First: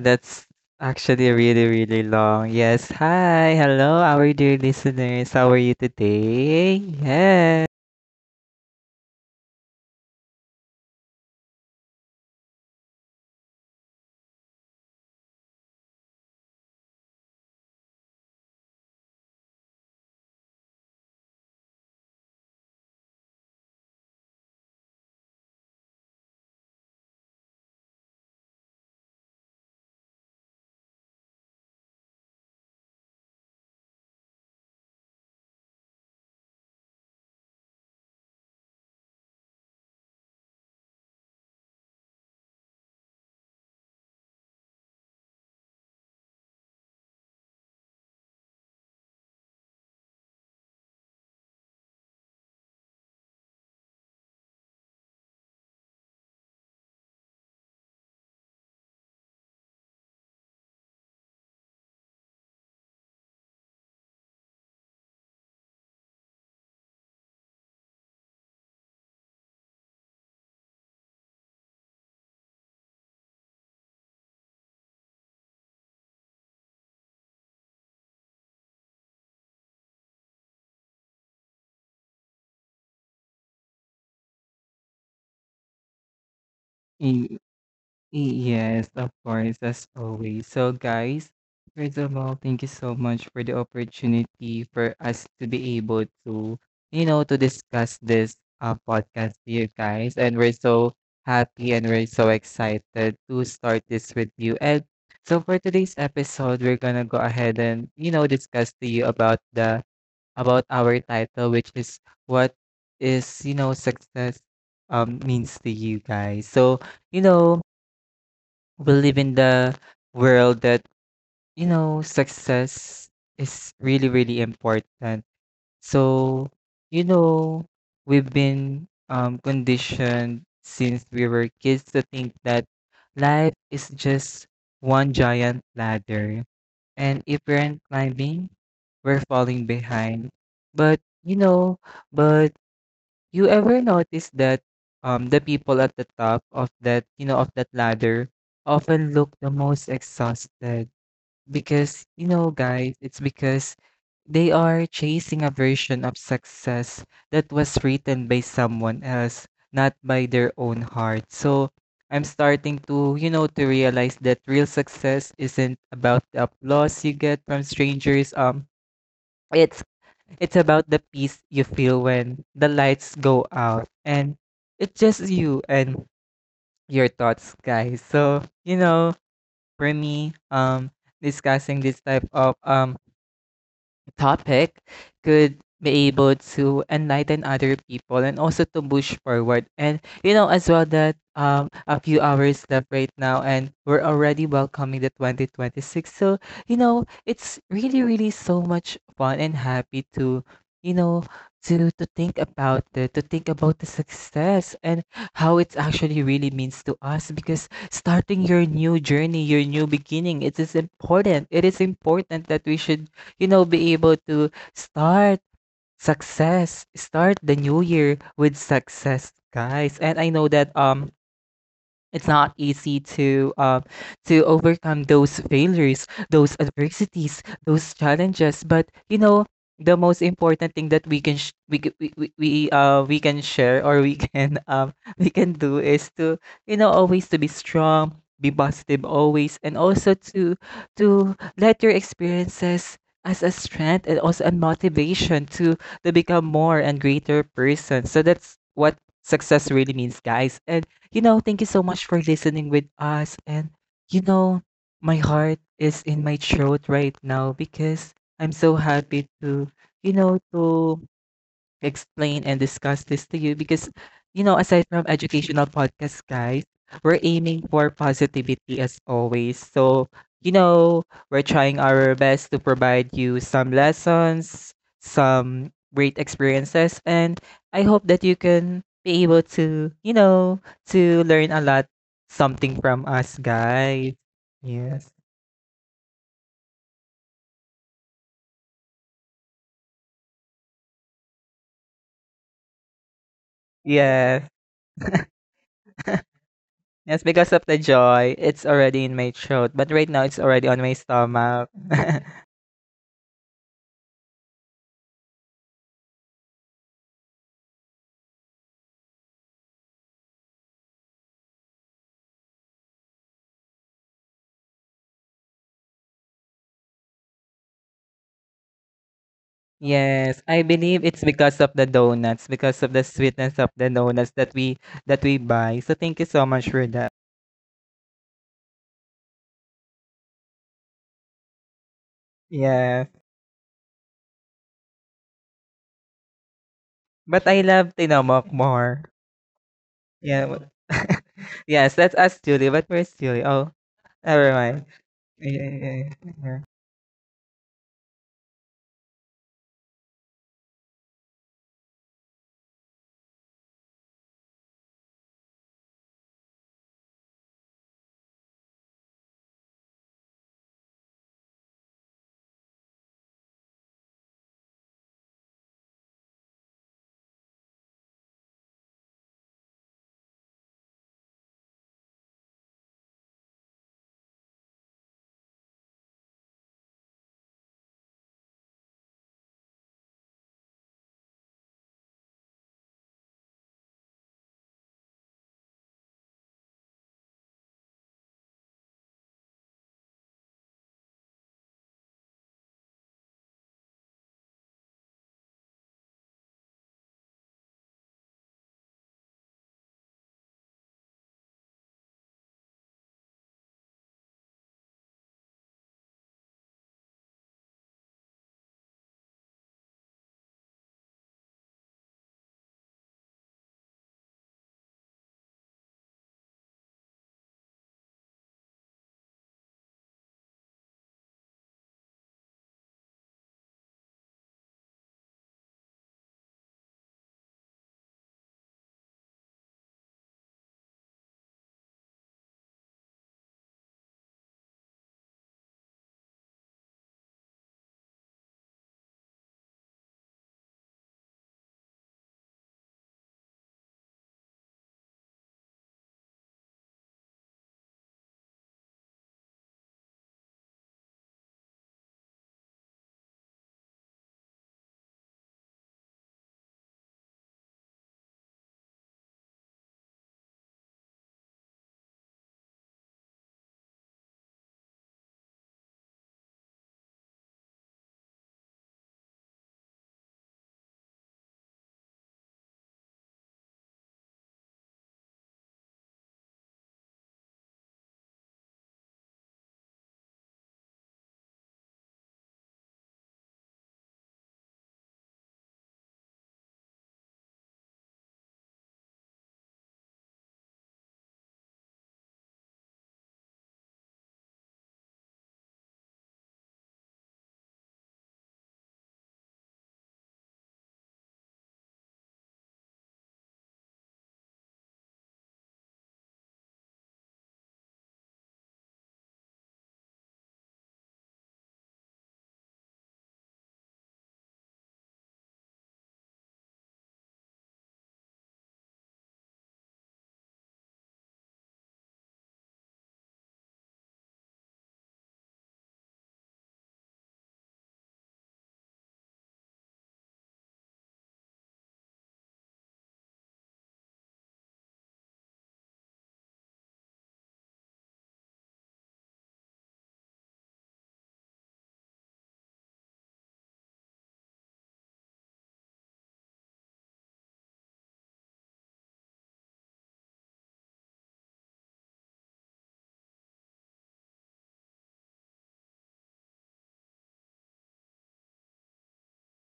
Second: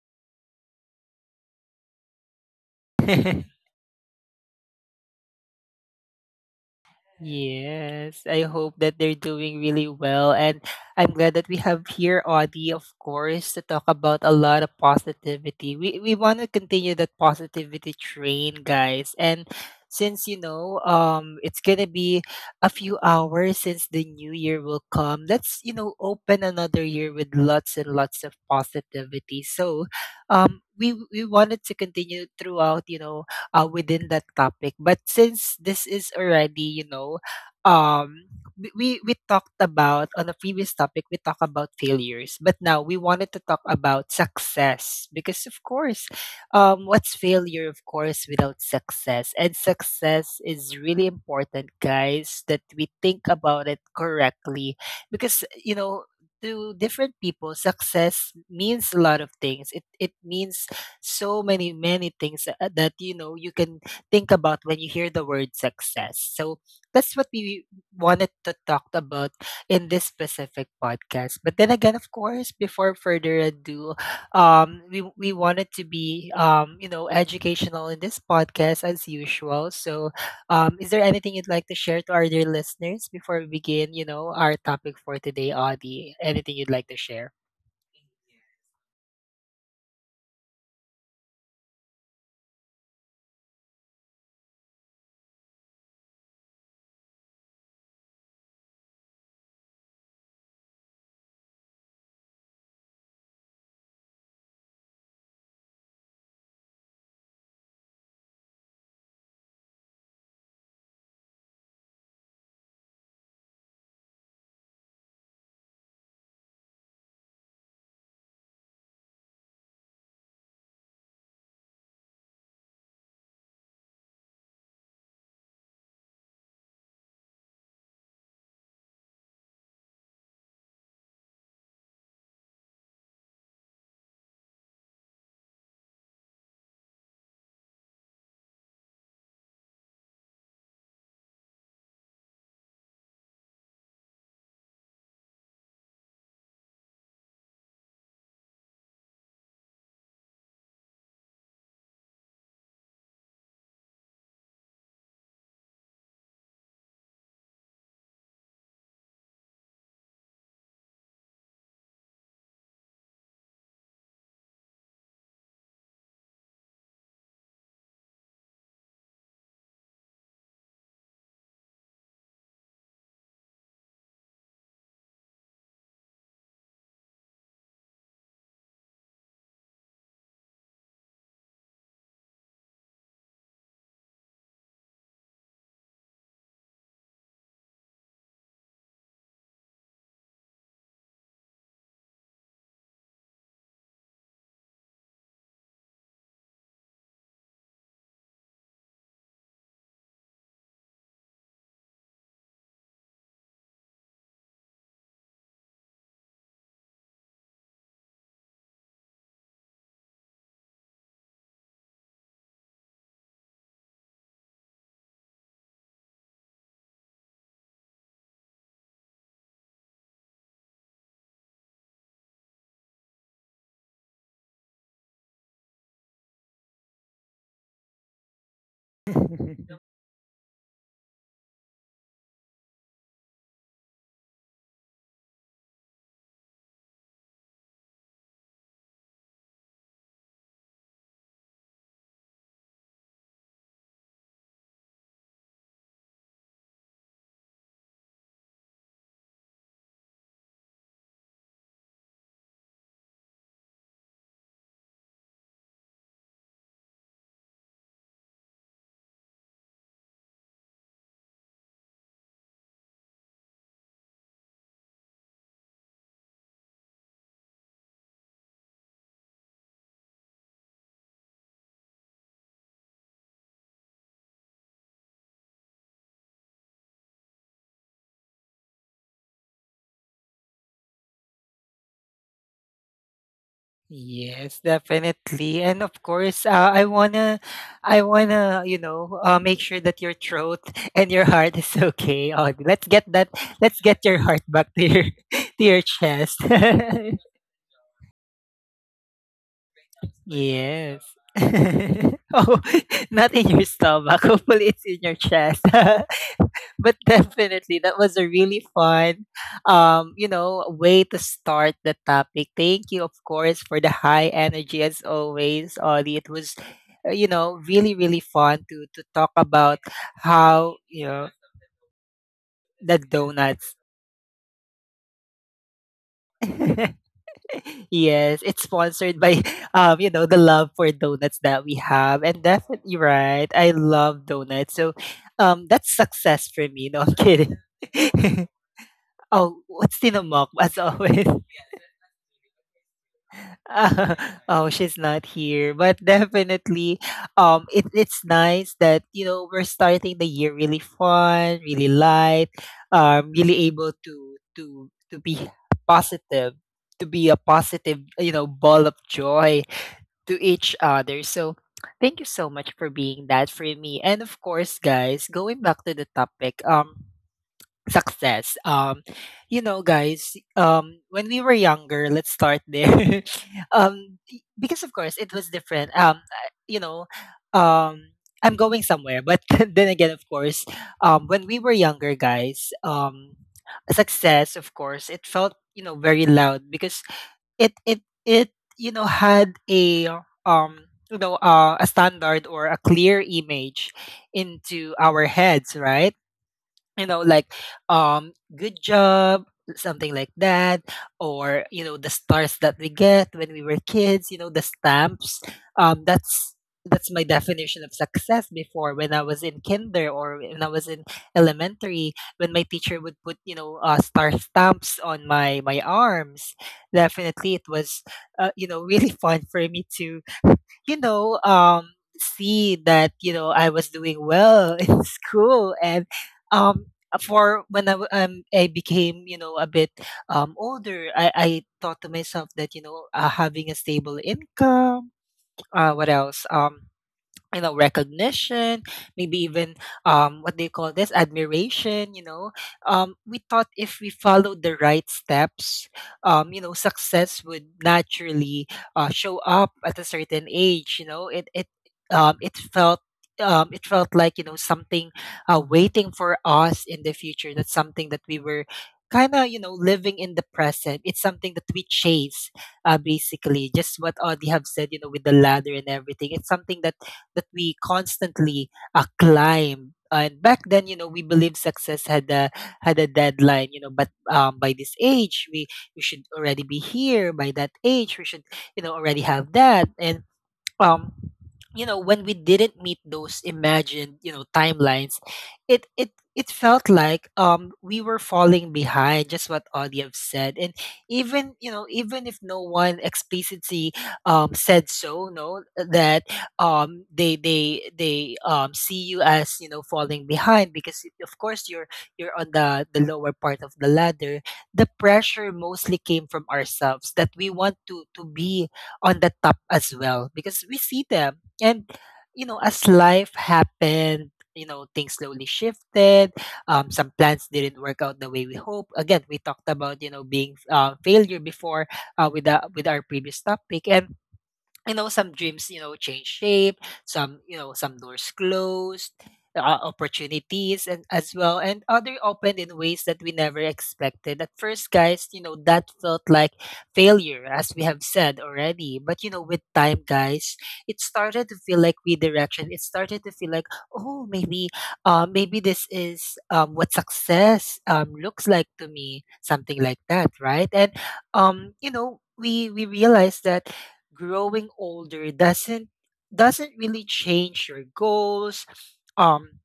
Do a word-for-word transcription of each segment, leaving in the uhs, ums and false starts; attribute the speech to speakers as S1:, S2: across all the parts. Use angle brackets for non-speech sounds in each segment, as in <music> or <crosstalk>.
S1: that's actually really, really long. Yes. Hi.
S2: <laughs>
S1: Hello, our dear listeners. How are you today? Yes.
S2: Yes, I hope that they're doing really well. And I'm glad that we have here Audie, of course, to talk about a lot of positivity. We we want to continue that positivity train, guys. And since you know, um, it's gonna be a few hours since the new year will come. Let's you know open another year with lots and lots of positivity. So, um, we we wanted to continue throughout. You know, uh, within that topic. But since this is already, you know, um, we, we we talked about on a previous topic. We talked about failures, but now we wanted to talk about success because, of course, um, what's failure, of course, without success? And success is really important, guys, that we think about it correctly because, you know, to different people, success means a lot of things. It it means so many many things uh, uh, that you know you can think about when you hear the word success. So that's what we wanted to talk about in this specific podcast, but then again, of course, before further ado, um we, we wanted to be um you know educational in this podcast as usual. So um is there anything you'd like to share to our dear listeners before we begin you know our topic for today, Audie? Anything you'd like to share?
S1: Yes, of course, as always. So, guys, first of all, thank you so much for the opportunity for us to be able to, you know, to discuss this uh, podcast to you guys. And we're so happy and we're so excited to start this with you. And so, for today's episode, we're gonna go ahead and, you know, discuss to you about the about our title, which is what is, you know, success um means to you guys. So, you know, we live in the world that, you know, success is really, really important. So, you know, we've been um, conditioned since we were kids to think that life is just one giant ladder, and if we're not climbing, we're falling behind. But, you know, but you ever notice that um the people at the top of that, you know, of that ladder often look the most exhausted? Because, you know, guys, it's because they are chasing a version of success that was written by someone else, not by their own heart. So I'm starting to, you know, to realize that real success isn't about the applause you get from strangers. Um, it's It's about the peace you feel when the lights go out and it's just you and your thoughts, guys. So, you know, for me, um, discussing this type of um topic could be able to enlighten other people and also to push forward. And you know as well that um a few hours left right now and we're already welcoming the twenty twenty-six. So, you know, it's really really so much fun and happy to, you know, to to think about it, to think about the success and how it actually really means to us, because starting your new journey, your new beginning, it is important. It is important that we should, you know, be able to start success, start the new year with success, guys. And I know that um it's not easy to uh, to overcome those failures, those adversities, those challenges. But you know,
S2: <laughs>
S1: the most important thing that we can sh- we, c- we we we uh we can share or we can <laughs> um we can do is to, you know, always to be strong, be positive always, and also to to let your experiences as a strength and also a motivation to to become more and greater person. So that's what success really means, guys. And, you know, thank you so much for listening with us. And, you know, my heart is in my throat right now because I'm so happy to, you know, to explain and discuss this to you, because, you know, aside from educational podcasts, guys, we're aiming for positivity as always. So, you know, we're trying our best to provide you some lessons, some great experiences, and I hope that you can be able to, you know, to learn a lot something from us, guys.
S2: Yes,
S1: Yes.
S2: definitely. And of course, uh, I wanna I wanna, you know, uh, make sure that your throat <laughs> and your heart is <laughs> okay. Oh, let's get that, let's get your heart
S1: Yes.
S2: back to your <laughs> to your chest. <laughs>
S1: Yes, because of the joy, it's already in my throat, but right now it's already on my
S2: Yes. <laughs>
S1: stomach. <laughs>
S2: Oh, <laughs> not in your stomach. <laughs> Hopefully, it's in your chest. <laughs> But definitely, that was a really fun, um, you know, way to start the topic. Thank you, of course, for the high energy as always, Ollie. It was, uh, you know, really, really fun to to talk about
S1: Yes, I
S2: how
S1: believe
S2: you
S1: it's
S2: know
S1: because of the donuts, because of
S2: the
S1: the sweetness of
S2: donuts.
S1: the donuts that we that we buy. So thank you so much for
S2: <laughs>
S1: that.
S2: <laughs> Yes, it's sponsored by <laughs> um, you know, the love for donuts that we have. And definitely,
S1: Yeah.
S2: right. I love donuts. So um that's success for me. No, I'm
S1: But
S2: kidding.
S1: I love
S2: <laughs>
S1: tinomok more.
S2: Oh, what's
S1: Yeah.
S2: Tinamak
S1: w-
S2: as always?
S1: <laughs>
S2: <laughs>
S1: yes, that's us, Julie. But where's Julie? Oh,
S2: Uh,
S1: never
S2: oh,
S1: mind.
S2: she's not
S1: Yeah.
S2: here. But
S1: Yeah, yeah. Yeah.
S2: definitely, um, it, it's nice that, you know, we're starting the year really fun, really light, um, really able to to to be positive, to be a positive, you know, ball of joy to each other. So thank you so much for being that for me. And of course, guys, going back to the topic, um, success. Um, you know, guys, um, when we were younger, let's start there. <laughs> um, because of course it was different. Um, I- you know, um. I'm going somewhere, but <laughs> then again, of course, um, when we were younger, guys, um, success, of course, it felt you know very loud because it it it you know had a um you know uh, a standard or a clear image into our heads, right? You know, like um good job, something like that, or you know the stars that we get when we were kids, you know, the stamps. um that's that's my definition of success before when I was in kinder, or when I was in elementary, when my teacher would put you know uh, star stamps on my my arms. Definitely it was uh, you know <laughs> really fun for me to you know um see that you know I was doing well <laughs> in school. And um for when I, w- um, I became, you know, a bit um, older, I, I thought to myself that, you know, uh, having a stable income, uh, what else? Um, you know, recognition, maybe even um what do you call this, admiration, you know. um we thought if we followed the right steps, um you know, success would naturally uh, show up at a certain age. You know, it it um it felt, um, it felt like you know something uh, waiting for us in the future. That's something that we were kind of you know living in the present. It's something that we chase, uh, basically just what Audie have said, you know, with the ladder and everything. It's something that that we constantly uh, climb. And back then, you know, we believed success had a had a deadline, you know. But um, by this age, we we should already be here. By that age, we should, you know, already have that. And um you know when we didn't meet those imagined you know timelines, it it it felt like um we were falling behind, just what Audiev said. And even you know, even if no one explicitly um said so, no, that um they they they um see you as you know falling behind because of course you're you're on the the lower part of the ladder. The pressure mostly came from ourselves, that we want to to be on the top as well, because we see them. And you know as life happened, you know, things slowly shifted. um, some plans didn't work out the way we hoped. Again, we talked about you know being uh, failure before, uh, with the, with our previous topic. And you know, some dreams, you know, change shape, some, you know, some doors closed, uh, opportunities and as well and other opened in ways that we never expected. At first, guys, you know, that felt like failure, as we have said already. But you know, with time, guys, it started to feel like redirection. It started to feel like, oh, maybe uh maybe this is um what success um looks like to me, something like that, right? And um, you know, we we realized that growing older doesn't doesn't really change your goals, um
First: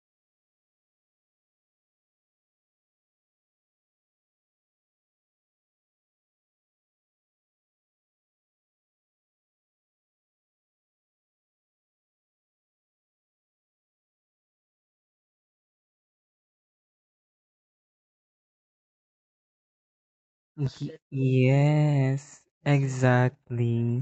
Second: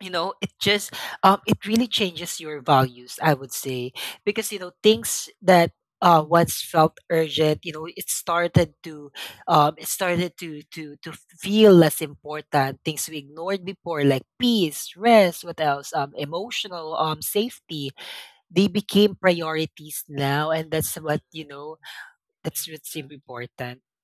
S2: you know, it just um it really changes your values, I would say. Because you know things that uh once felt urgent, you know, it started to um it started to to to feel less important. Things we ignored before, like peace, rest, what else, um emotional um safety, they became priorities now. And that's
S1: Ye-
S2: what you know
S1: Yes,
S2: that's what's important.
S1: exactly.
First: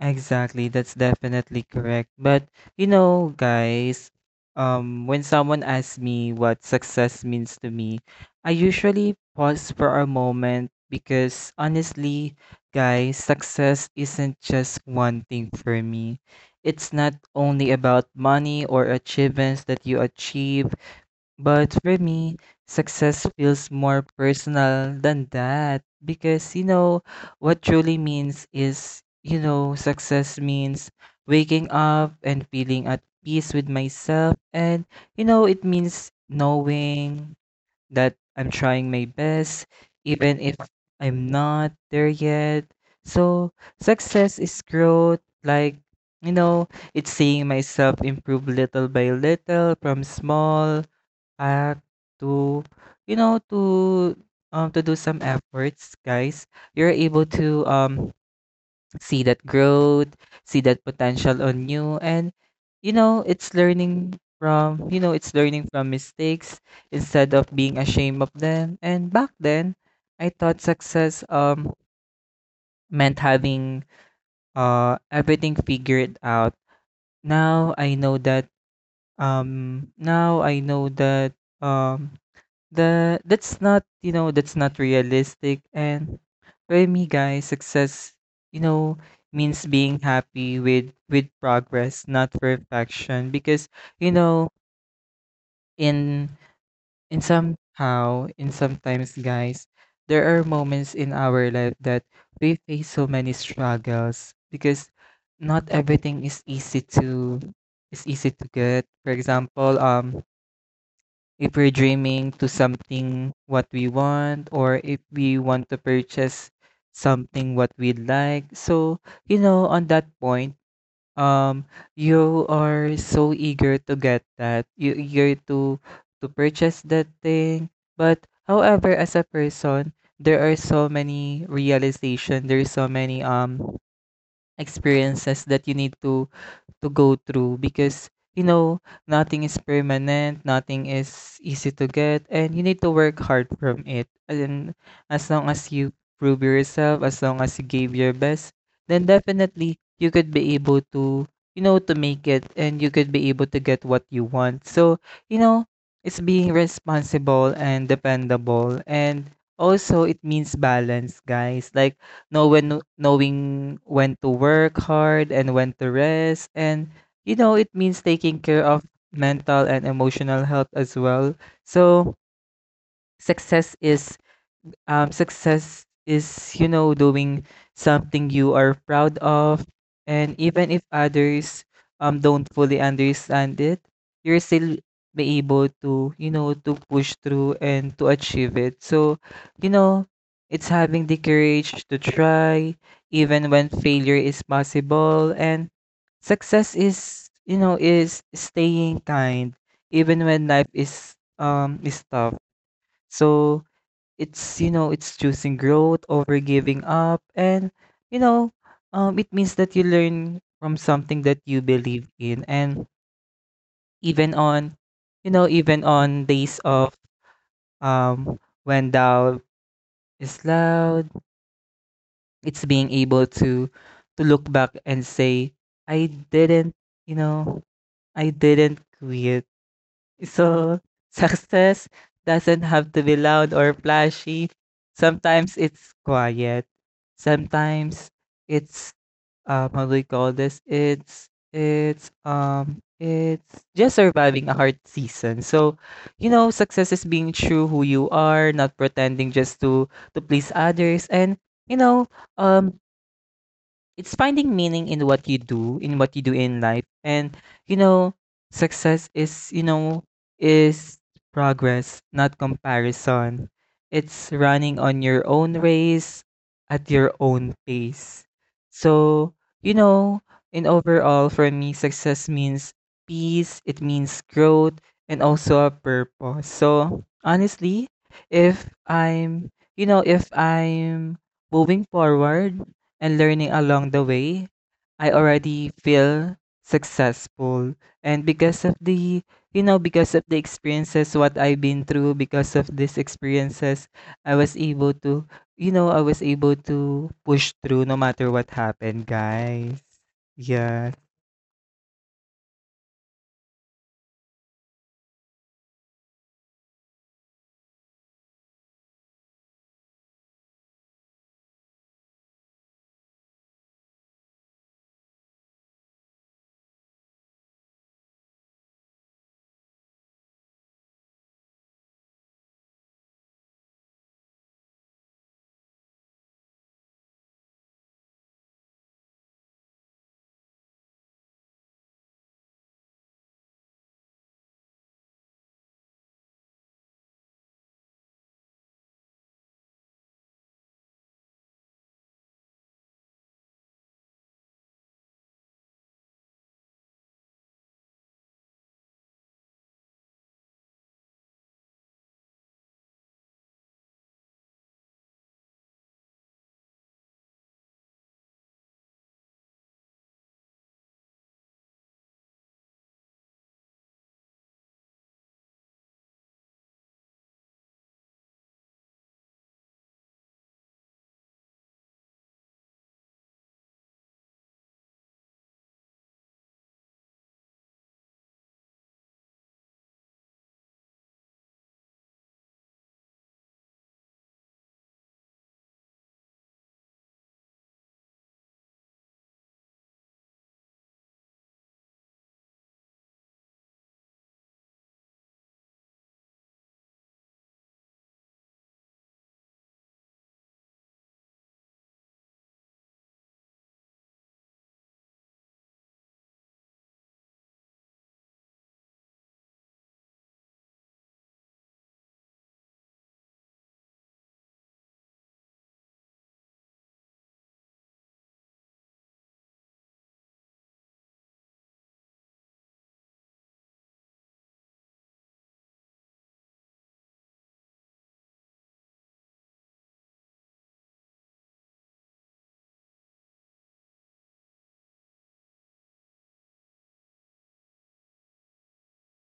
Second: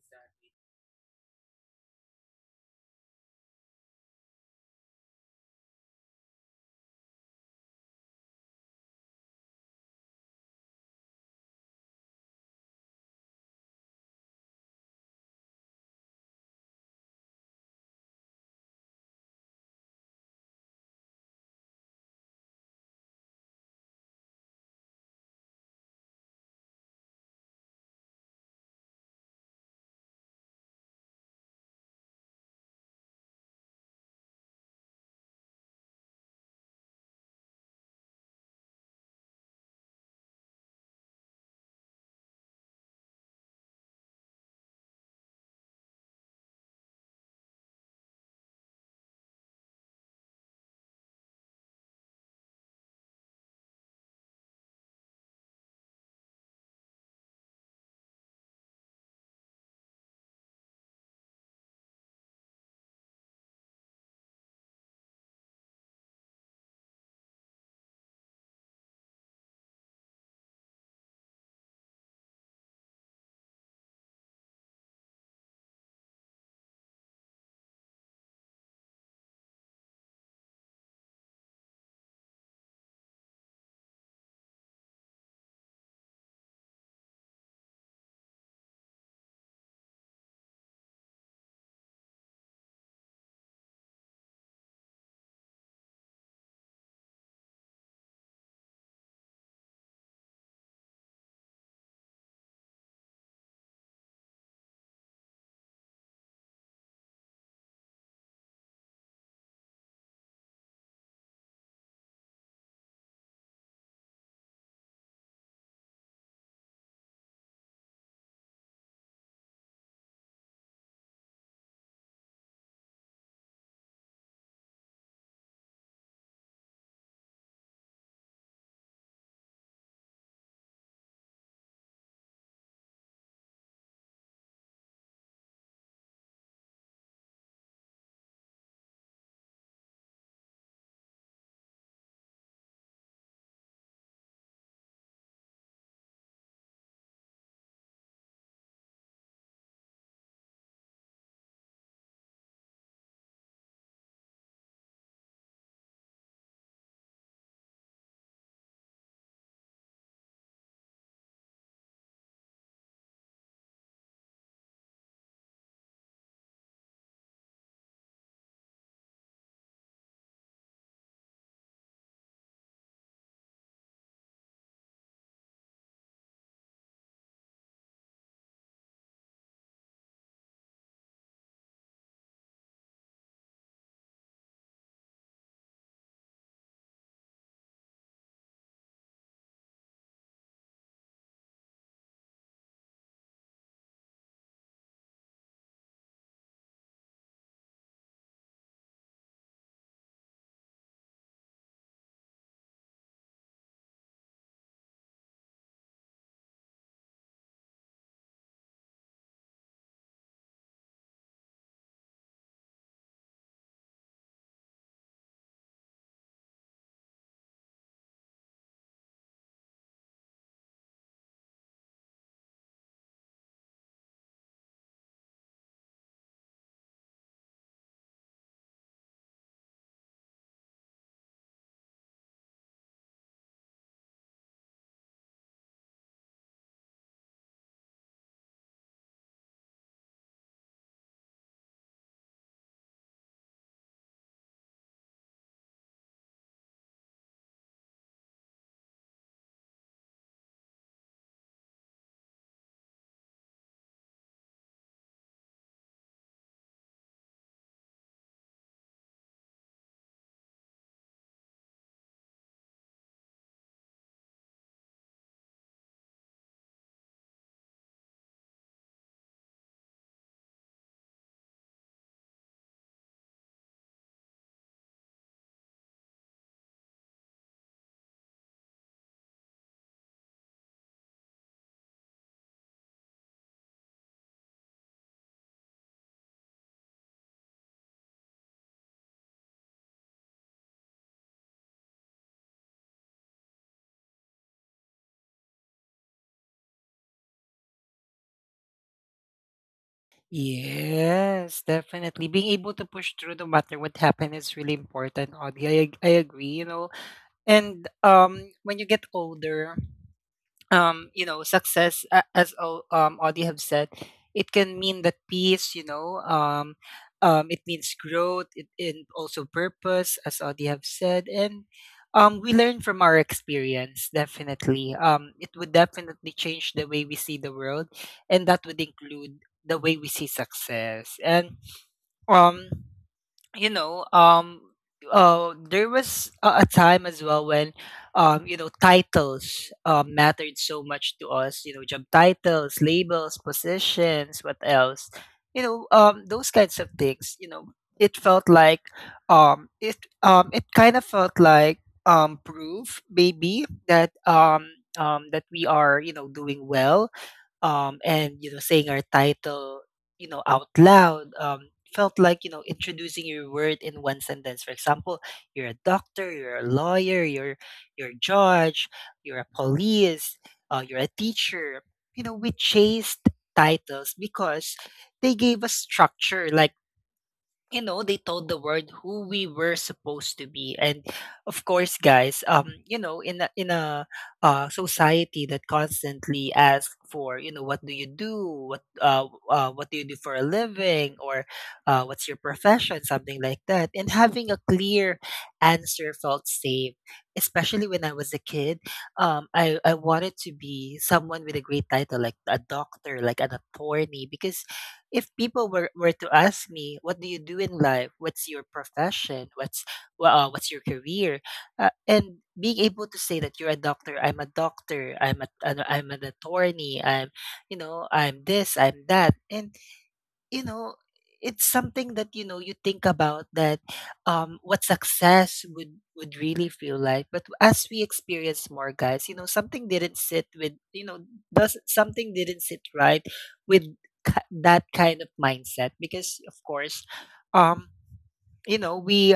S1: Exactly, that's definitely correct. But you know, guys, um, when someone asks me what success means to me, I usually pause for a moment because honestly, guys, success isn't just one thing for me. It's not only about money or achievements that you achieve, but for me, success feels more personal than that, because, you know, what truly means is, you know, success means waking up and feeling at peace with myself. And, you know, it means knowing that I'm trying my best, even if I'm not there yet. So, success is growth, like, you know, it's seeing myself improve little by little from small uh, to, you know, to um to do some efforts, guys. You're able to um see that growth, see that potential on you. And, you know, it's learning from, you know, it's learning from mistakes instead of being ashamed of them. And back then I thought success um meant having uh everything figured out. Now I know that um now I know that um The that's not, you know, that's not realistic. And for me, guys, success, you know, means being happy with with progress, not perfection. Because, you know, in in somehow, in sometimes, guys, there are moments in our life that we face so many struggles, because not everything is easy to is easy to get. For example, um if we're dreaming to something what we want, or if we want to purchase something what we'd like. So, you know, on that point, um, you are so eager to get that. You eager to to purchase that thing. But however, as a person, there are so many realization, there is so many um experiences that you need to to go through, because, you know, nothing is permanent, nothing is easy to get, and you need to work hard from it. And as long as you prove yourself, as long as you gave your best, then definitely you could be able to, you know, to make it, and you could be able to get what you want. So, you know, it's being responsible and dependable, and also it means balance, guys, like know when knowing when to work hard and when to rest. And, you know, it means taking care of mental and emotional health as well. So success is um, success is, you know, doing something you are proud of, and even if others um don't fully understand it, you're still be able to, you know, to push through and to achieve it. So, you know, it's having the courage to try even when failure is possible. And success is, you know, is staying kind even when life is um is tough. So it's, you know, it's choosing growth over giving up. And, you know, um, it means that you learn from something that you believe in. And even on, you know, even on days of um when doubt is loud, it's being able to to look back and say I didn't, you know, I didn't quit. So, success doesn't have to be loud or flashy. Sometimes it's quiet. Sometimes it's um how do we call this? It's it's um it's just surviving a hard season. So, you know, success is being true who you are, not pretending just to to please others. And, you know, um it's finding meaning in what you do, in what you do in life. And, you know, success is, you know, is progress, not comparison. It's running on your own race at your own pace. So, you know, in overall for me success means peace, it means growth, and also a purpose. So honestly, if I'm, you know, if I'm moving forward and learning along the way, I already feel successful. And because of the, you know, because of the experiences, what I've been through, because of these experiences, I was able to, you know, I was able to push through no matter what happened, guys. Yeah.
S2: Yes, definitely. Being able to push through no matter what happened is really important, Audie. I, ag- I agree, you know. And um, when you get older, um, you know, success, a- as O- um, Audie have said, it can mean that peace, you know, um, um, it means growth, it, and also purpose, as Audie have said. And um, we learn from our experience. Definitely, um, it would definitely change the way we see the world, and that would include the way we see success. And um, you know, um, uh, there was a, a time as well when, um, you know, titles uh, mattered so much to us. You know, job titles, labels, positions, what else? You know, um, those kinds of things. You know, it felt like, um, it um, it kind of felt like um, proof, maybe, that um, um, that we are you know doing well. um, and you know saying our title you know out loud, um, felt like you know introducing your word in one sentence. For example, you're a doctor, you're a lawyer, you're you're a judge, you're a police, uh, you're a teacher. You know, we chased titles because they gave us structure, like, you know, they told the world who we were supposed to be. And of course, guys, um you know, in a in a uh, society that constantly asks for you know, what do you do, what uh, uh what do you do for a living, or uh, what's your profession, something like that. And having a clear answer felt safe, especially when I was a kid. um i i wanted to be someone with a great title, like a doctor, like an attorney, because if people were, were to ask me, what do you do in life, what's your profession, what's wha- uh, what's your career, uh, and being able to say that you're a doctor, I'm a doctor, i'm a, an- I'm an attorney, I'm you know I'm this, I'm that. And you know it's something that you know you think about that um what success would would really feel like. But as we experience more, guys, you know, something didn't sit with you know, does something didn't sit right with ki- that kind of mindset. Because of course, um you know, we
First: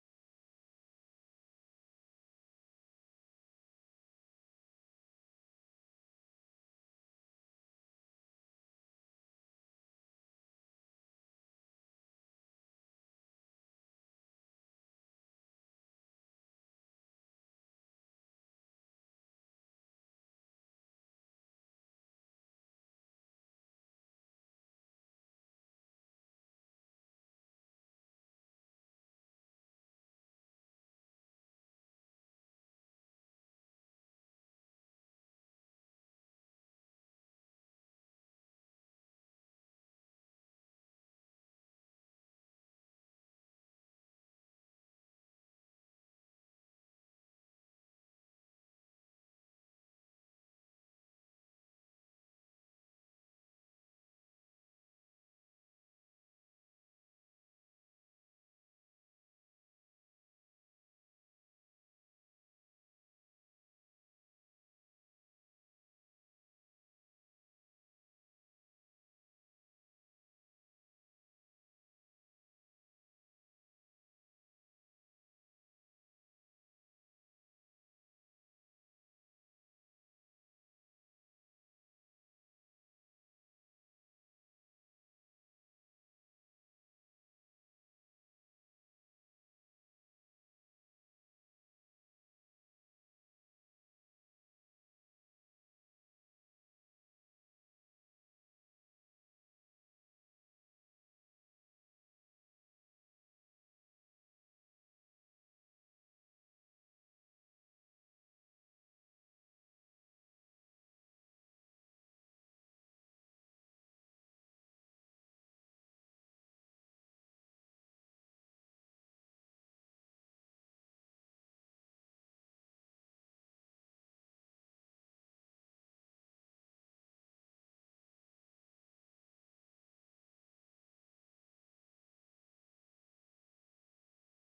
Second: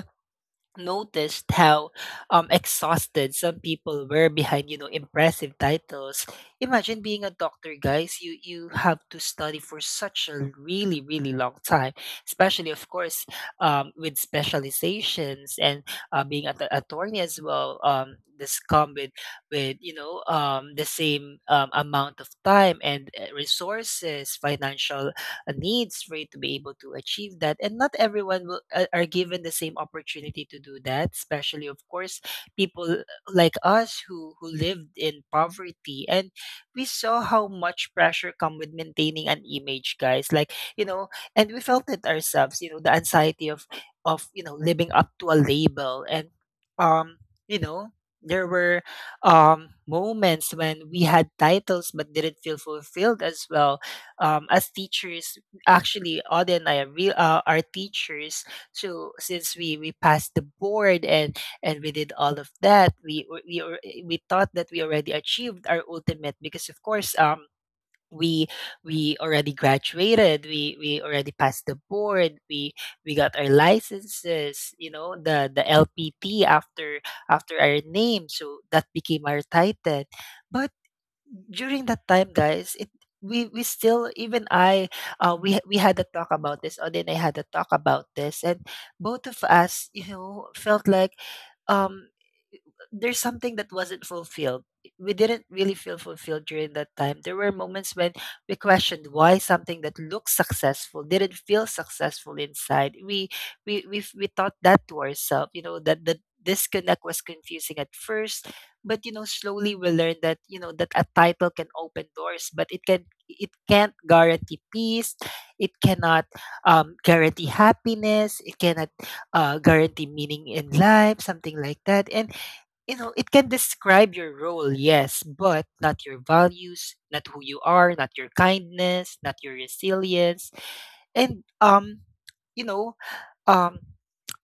S2: noticed how um, exhausted some people were behind you know impressive titles. Imagine being a doctor, guys, you you have to study for such a really really long time, especially of course, um, with specializations. And uh, being an attorney as well, um, this come with with you know um, the same um, amount of time and uh, resources, financial uh, needs for you to be able to achieve that. And not everyone will, uh, are given the same opportunity to do that, especially of course people like us who who lived in poverty. And we saw how much pressure come with maintaining an image, guys, like you know. And we felt it ourselves, you know, the anxiety of of you know living up to a label. And um you know there were um moments when we had titles but didn't feel fulfilled as well, um as teachers. Actually, Audie and I are real, uh, are teachers. So since we we passed the board and and we did all of that, we we we al- we thought that we already achieved our ultimate, because of course um we we already graduated, we we already passed the board, we we got our licenses, you know, the the L P T after after our name, so that became our title. But during that time, guys, it we we still, even I uh we we had a talk about this. Odin and I had a talk about this, and both of us, you know, felt like um there's something that wasn't fulfilled. We didn't really feel fulfilled during that time. There were moments when we questioned why something that looked successful didn't feel successful inside. We we we, we thought that to ourselves, you know, that the disconnect was confusing at first. But you know, slowly we learned that, you know, that a title can open doors, but it can it can't guarantee peace. It cannot um, guarantee happiness. It cannot uh, guarantee meaning in life, something like that. And you know, it can describe your role, yes, but not your values, not who you are, not your kindness, not your resilience. And um, you know, um,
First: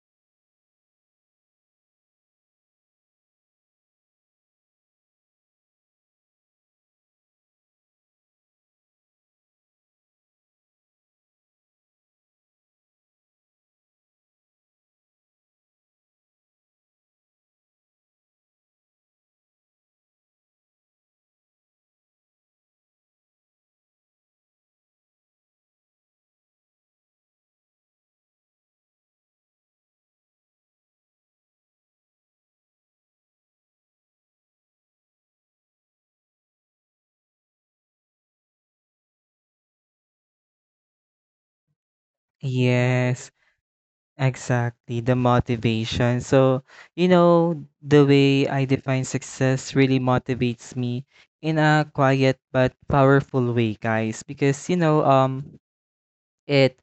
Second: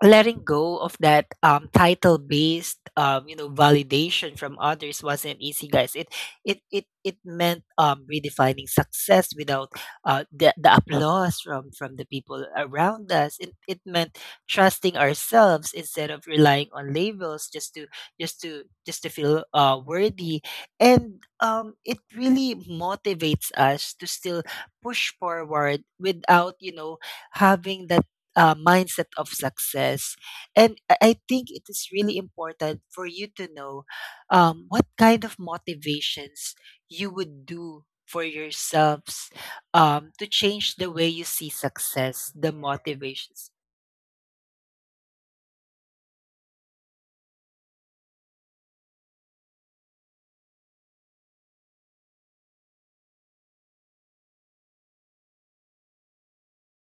S2: letting go of that um, title based um, you know validation from others wasn't easy, guys. It it it, it meant um, redefining success without uh, the, the applause from from the people around us. It, it meant trusting ourselves instead of relying on labels just to just to just to feel uh, worthy. And um, it really motivates us to still push forward without you know having that uh, mindset of success. And I I think it is really important for you to know um, what kind of motivations you would do for yourselves um, to change the way you see success, the
S1: Yes.
S2: motivations.
S1: Exactly, the motivation. So, you know, the way I define success really motivates me in a quiet but powerful way, guys, because, you know, um it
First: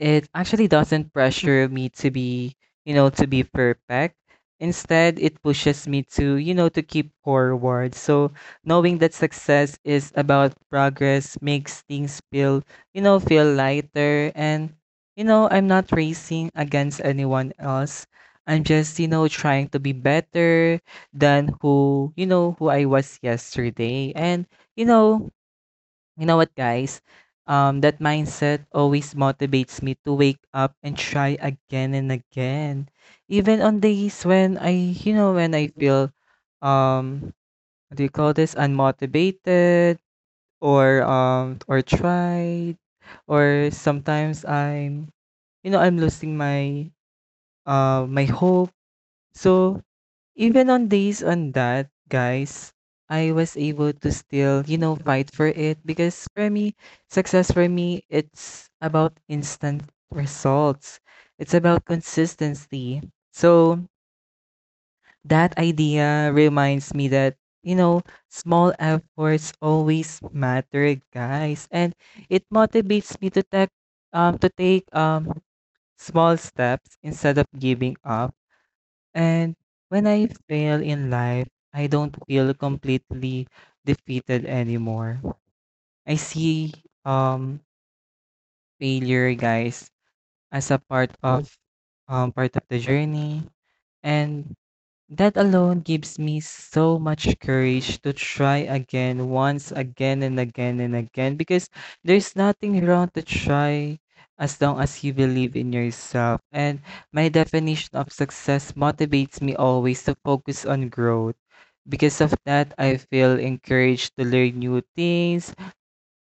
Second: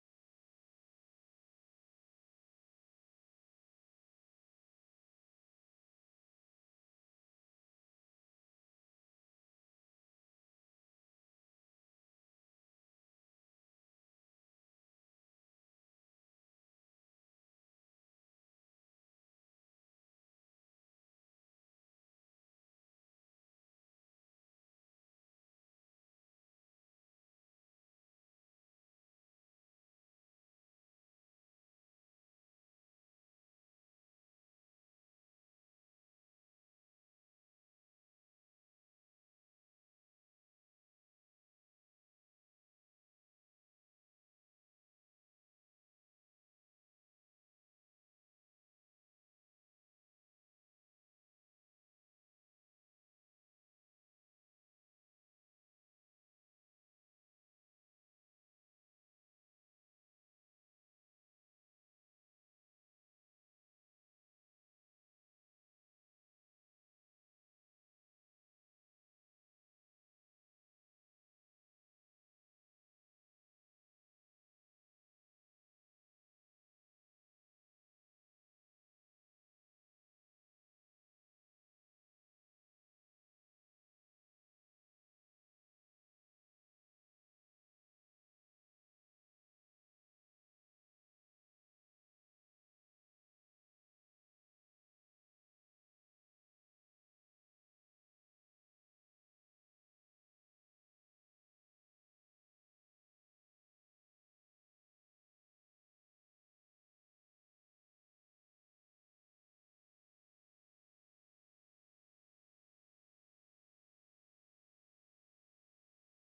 S1: it actually doesn't pressure me to be, you know, to be perfect. Instead, it pushes me to, you know, to keep forward. So knowing that success is about progress makes things feel, you know, feel lighter. And, you know, I'm not racing against anyone else. I'm just, you know, trying to be better than who, you know, who I was yesterday. And, you know, you know what, guys? Um, that mindset always motivates me to wake up and try again and again, even on days when I, you know, when I feel, um, what do you call this, unmotivated or um or tried, or sometimes I'm, you know, I'm losing my uh my hope. So even on days on that, guys, I was able to still, you know, fight for it. Because for me, success for me, it's about instant results. It's about consistency. So that idea reminds me that, you know, small efforts always matter, guys. And it motivates me to take um to take um small steps instead of giving up. And when I fail in life, I don't feel completely defeated anymore. I see um failure, guys, as a part of um part of the journey. And that alone gives me so much courage to try again, once again and again and again, because there's nothing wrong to try as long as you believe in yourself. And my definition of success motivates me always to focus on growth. Because of that, I feel encouraged to learn new things.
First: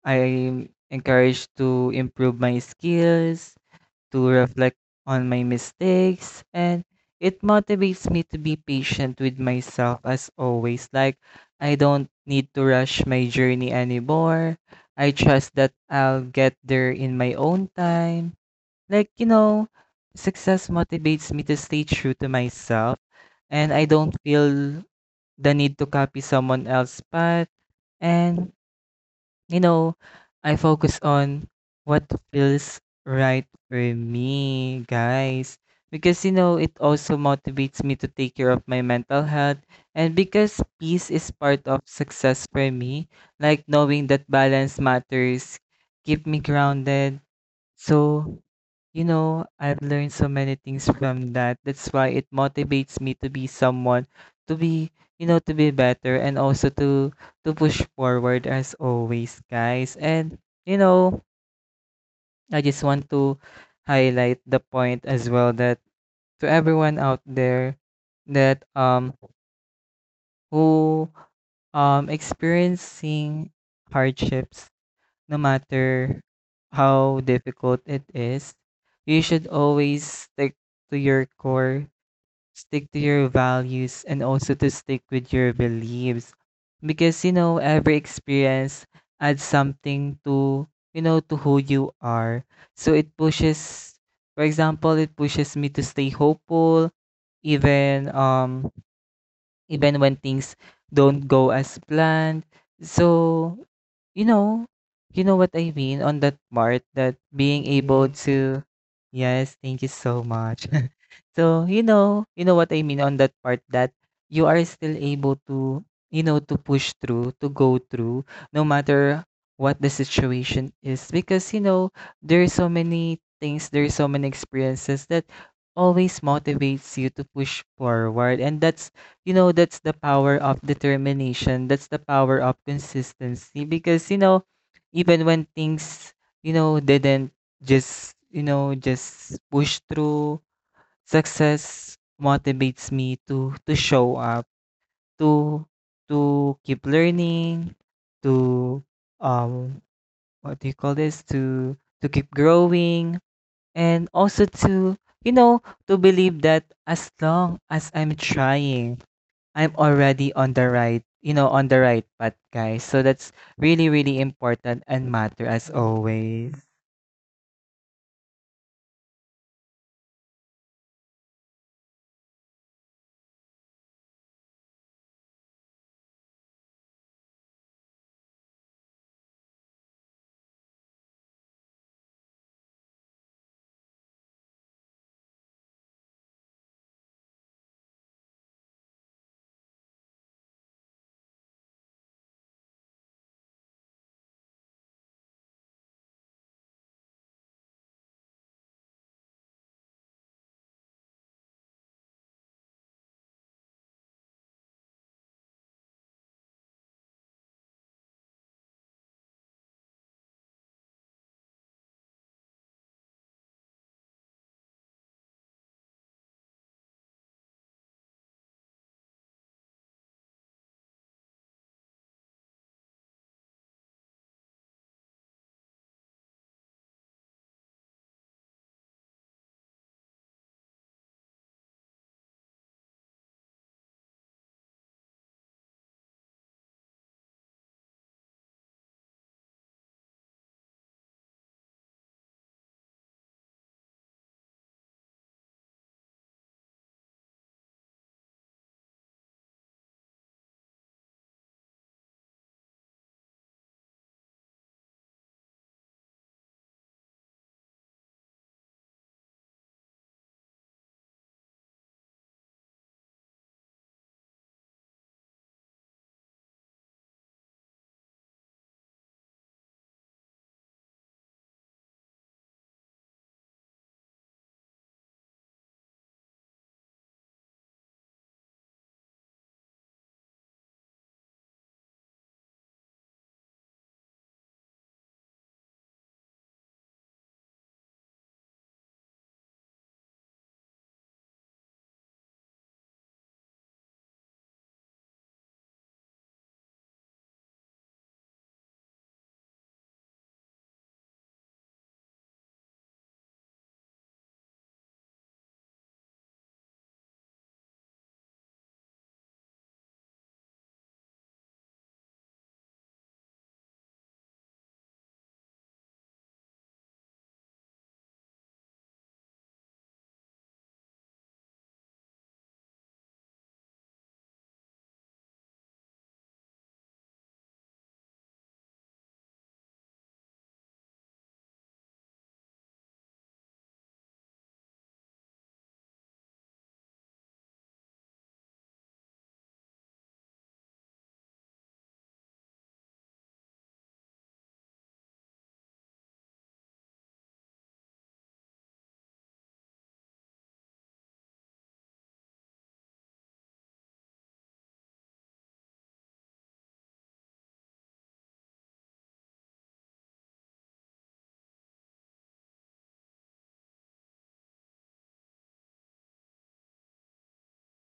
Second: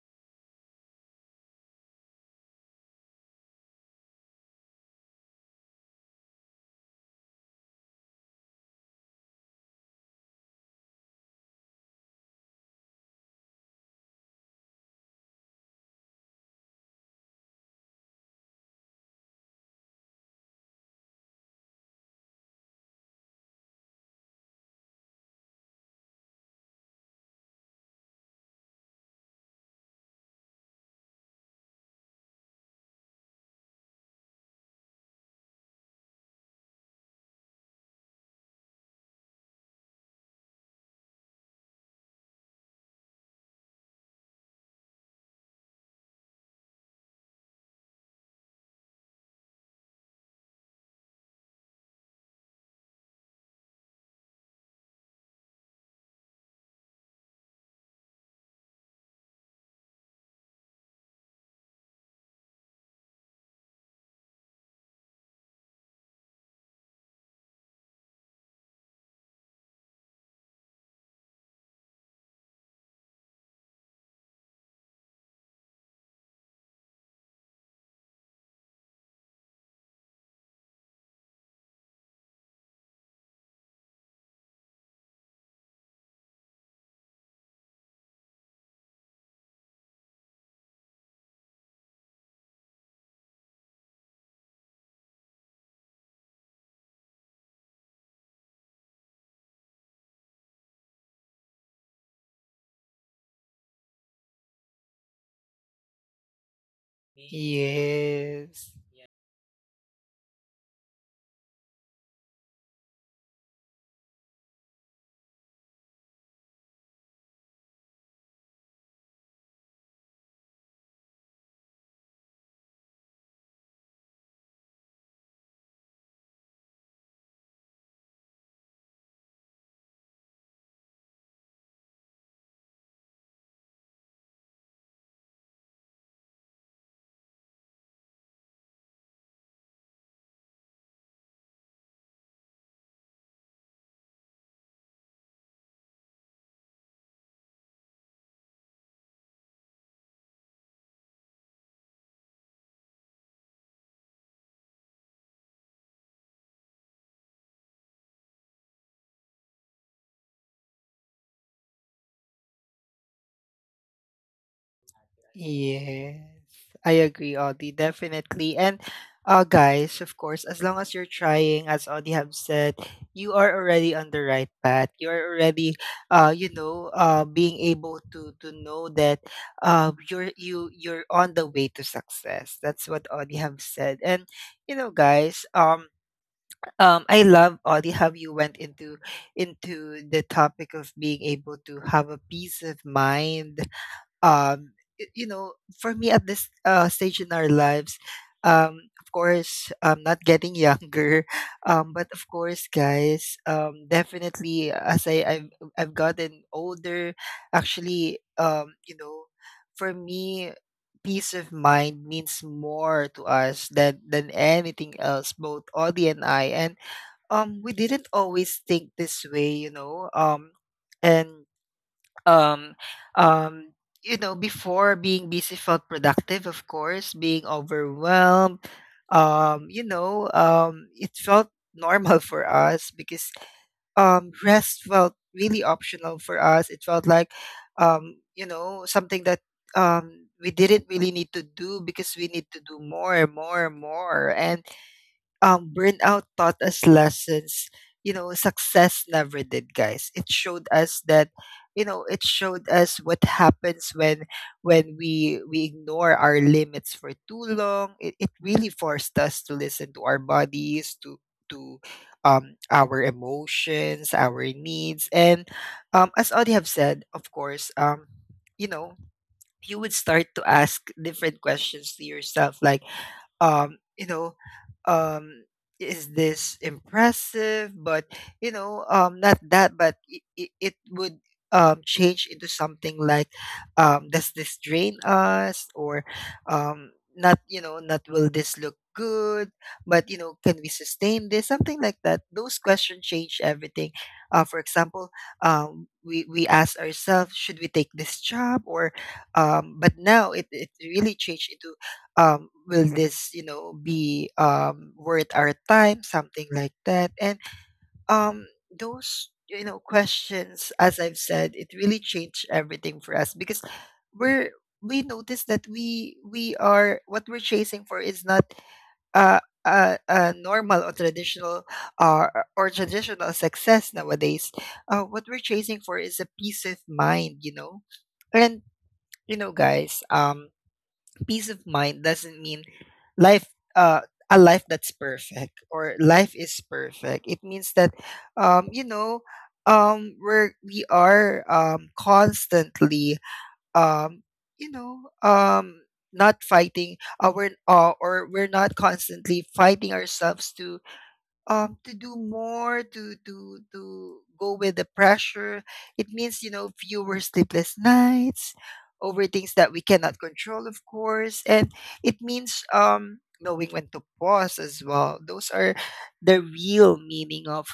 S1: I'm encouraged to improve my skills to reflect on my mistakes, and it motivates me to be patient with myself as always. Like, I don't need to rush my journey anymore. I trust that I'll get there in my own time. Like, you know, Success motivates me to stay true to myself, and I don't feel the need to copy someone else's path. And You know, I focus on what feels right for me, guys. Because, you know, it also motivates me to take care of my mental health. And because peace is part of success for me, like knowing that balance matters, keep me grounded. So, You know, I've learned so many things from that. That's why it motivates me to be someone, to be, you know, to be better, and also to to push forward as always, guys. And you know, I just want to highlight the point as well that, to everyone out there, that um who um experiencing hardships, no matter how difficult it is, you should always stick to your core, stick to your values, and also to stick with your beliefs. Because you know every experience adds something to, you know to who you are. So it pushes, for example, it pushes me to stay hopeful, even um even when things don't go as planned. So, you know, you know what I mean on that part that being able mm to
S2: Yes.
S1: yes, thank you so much. <laughs> So, you know, you know what I mean on that part, that you are still able to, you know, to push through, to go through, no matter what the situation is. Because you know, there are so many things, there are so many experiences that always motivates you to push forward, and that's you know that's the power of determination, that's the power of consistency. Because you know even when things, you know didn't, just you know just push through. Success motivates me to to show up, to to keep learning, to um what do you call this, to to keep growing, and also to, you know to believe that as long as I'm trying, I'm already on the right, you know, on the right path, guys. So that's really, really important and matter as
S2: Yes,
S1: always.
S2: I agree, Audie, definitely. And uh, guys, of course, as long as you're trying, as Audie have said, you are already on the right path. You are already, uh, you know, uh, being able to to know that uh, you're you you're on the way to success. That's what Audie have said. And you know, guys, um, um, I love Audie how you went into into the topic of being able to have a peace of mind. um y- you know, for me at this uh, stage in our lives, um of course I'm not getting younger <laughs> um But of course, guys, um definitely, as i i've, I've gotten older, actually, um you know, for me peace of mind means more to us than than anything else, both Audie and I. And um we didn't always think this way, you know. Um and um um you know, before, being busy felt productive. Of course, being overwhelmed, um you know, um it felt normal <laughs> for us, because um rest felt really optional for us. It felt like um you know something that um we didn't really need to do because we need to do more and more and more. And um, burnout taught us lessons. You know, success never did, guys. It showed us that, you know, it showed us what happens when when we we ignore our limits for too long. It, it really forced us to listen to our bodies, to to um, our emotions, our needs. And um, as Audie have said, of course, um, you know, you would start to ask different questions to yourself, like um you know um is this impressive, but you know um not that, but it, it, it would um change into something like um does this drain us, or um not, you know, not will this look good, but you know can we sustain this, something like that. Those questions change everything. Uh, for example, um, we we ask ourselves should we take this job, or um, but now, it, it really changed into um, will this you know be um, worth our time, something like that. And um, those you know questions, as I've said, it really changed everything for us, because we're, we notice that we we are, what we're chasing for is not uh, a, a normal or traditional uh, or traditional success nowadays. Uh, what we're chasing for is a peace of mind, you know. And you know, guys, um peace of mind doesn't mean life uh a life that's perfect, or life is perfect. It means that um you know um we're we are um constantly um you know um not fighting, uh, we're, uh, or we're not constantly fighting ourselves to um, to do more, to to to go with the pressure. It means, you know, fewer sleepless nights over things that we cannot control, of course. And it means um, knowing when to pause as well. Those are the real meaning of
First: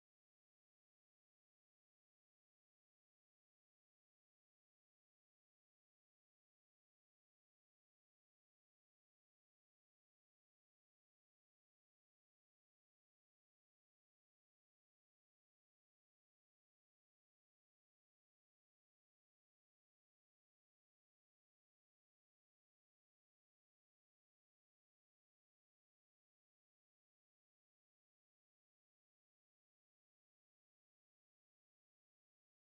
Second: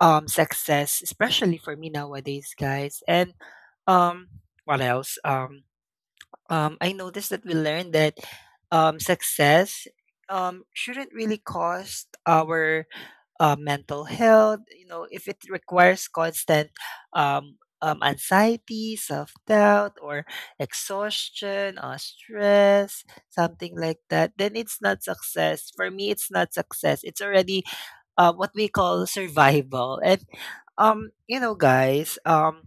S2: um, success, especially for me nowadays, guys. And um, what else? Um, um, I noticed that we learned that um, success um, shouldn't really cost our uh, mental health, you know. If it requires constant um, um, anxiety, self doubt, or exhaustion, or stress, something like that, then it's not success. For me, it's not success. It's already uh, what we call survival. And um, you know, guys, um,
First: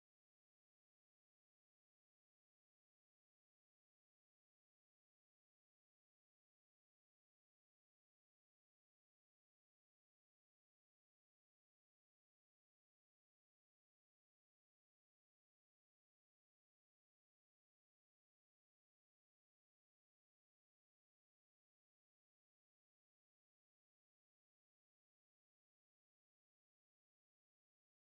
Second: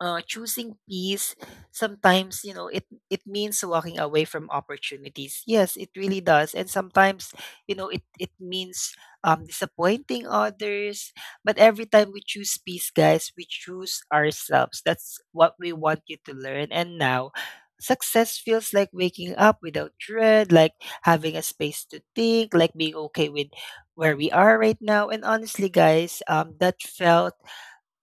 S2: uh, choosing peace sometimes, you know, it it means walking away from opportunities, yes it really does. And sometimes, you know, it it means um, disappointing others. But every time we choose peace, guys, we choose ourselves. That's what we want you to learn. And now success feels like waking up without dread, like having a space to think, like being okay with where we are right now. And honestly, guys, um that felt,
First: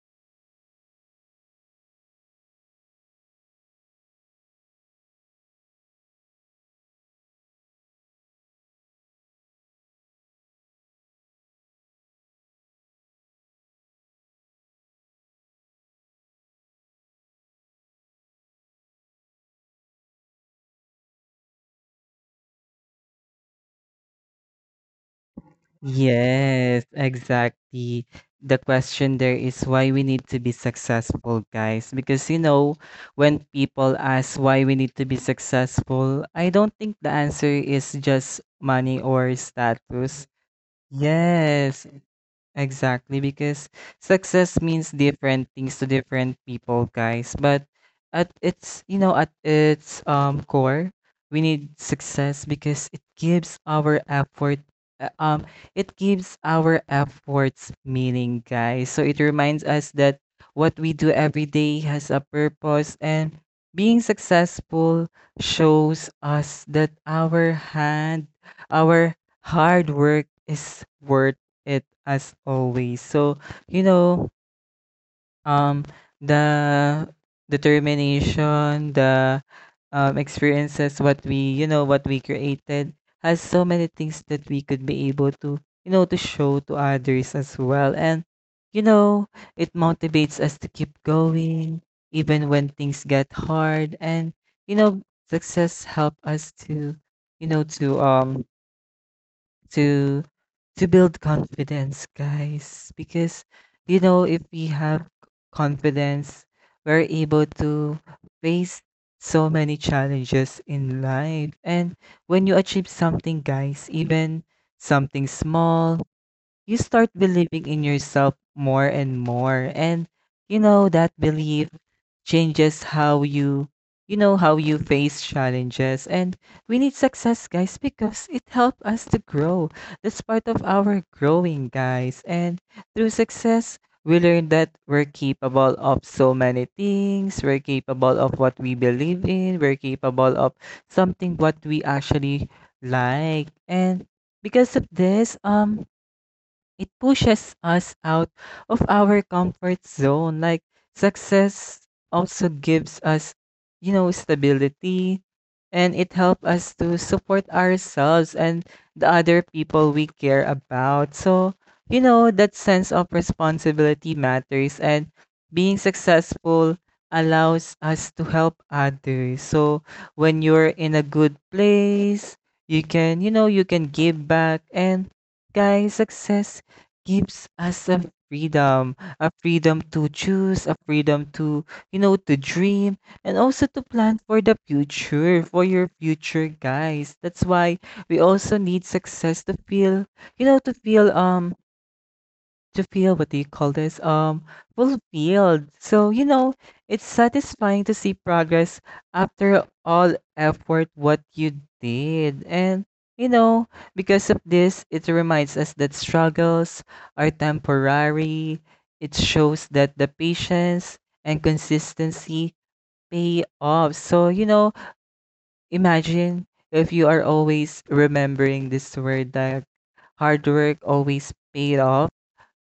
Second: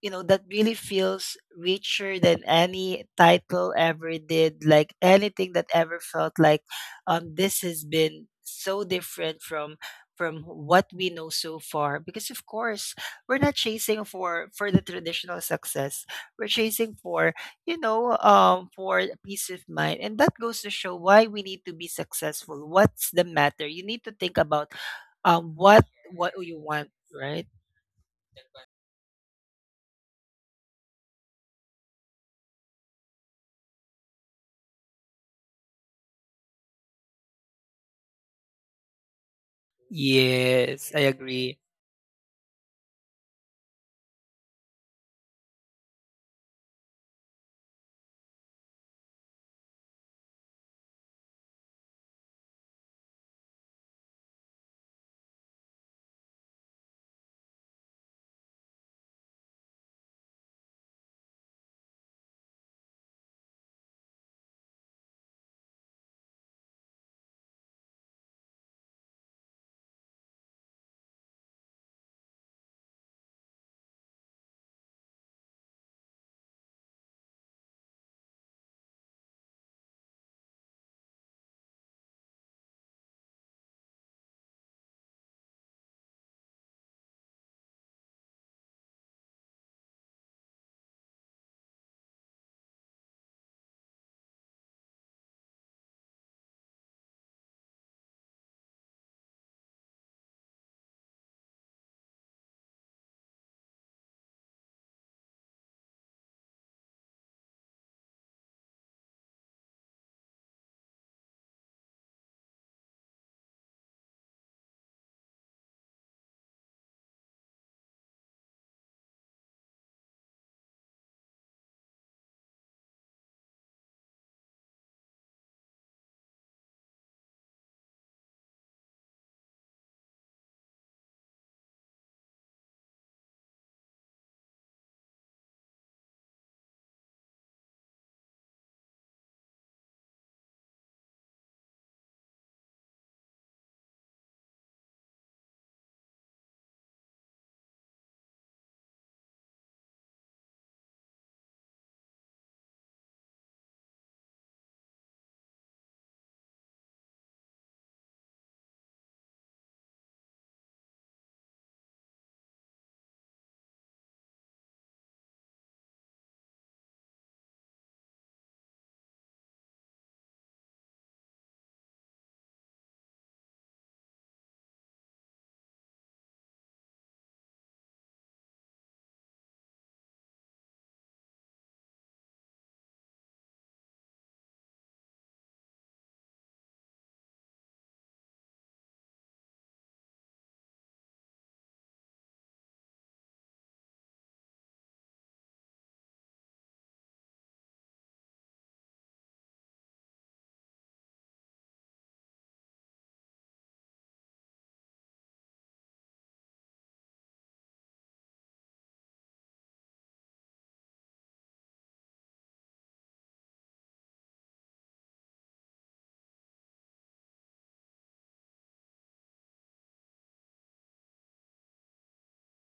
S2: you know, that really feels richer than any title ever did, like anything that ever felt like. Um this has been so different from from what we know so far, because of course we're not chasing for for the traditional success. We're chasing for, you know, um for peace of mind. And that goes to show why we need to be successful. What's the matter? You need to think about um what what do you
S1: Yes,
S2: want, right?
S1: exactly. The question there is why we need to be successful, guys. Because, you know, when people ask why we need to be successful, I don't think the answer is just money or status.
S2: Yes, I agree.
S1: Yes, exactly, because success means different things to different people, guys. But at its, you know, at its um core, we need success because it gives our effort uh, um it gives our efforts meaning, guys. So it reminds us that what we do every day has a purpose, and being successful shows us that our hand, our hard work is worth it as always. So, you know, um, the determination, the um, experiences, what we, you know, what we created, has so many things that we could be able to, you know, to show to others as well. And, you know, it motivates us to keep going, even when things get hard. And, you know, success help us to, you know, to um to to build confidence, guys. Because you know, if we have confidence, we're able to face so many challenges in life. And when you achieve something, guys, even something small, you start believing in yourself more and more. And you know that belief, changes how you you know how you face challenges. And we need success, guys, because it helps us to grow. That's part of our growing, guys. And through success, we learn that we're capable of so many things. We're capable of what we believe in. We're capable of something what we actually like. And because of this, um it pushes us out of our comfort zone. Like, success also gives us, you know, stability, and it helps us to support ourselves and the other people we care about. So, you know, that sense of responsibility matters, and being successful allows us to help others. So when you're in a good place, you can, you know, you can give back. And guys, success gives us a freedom, a freedom to choose, a freedom to, you know, to dream, and also to plan for the future, for your future, guys. That's why we also need success to feel, you know, to feel um to feel, what do you call this, um fulfilled. So you know it's satisfying to see progress after all effort what you did. And you know because of this, it reminds us that struggles are temporary. It shows that the patience and consistency pay off. So you know imagine if you are always remembering this word, that hard work always paid off.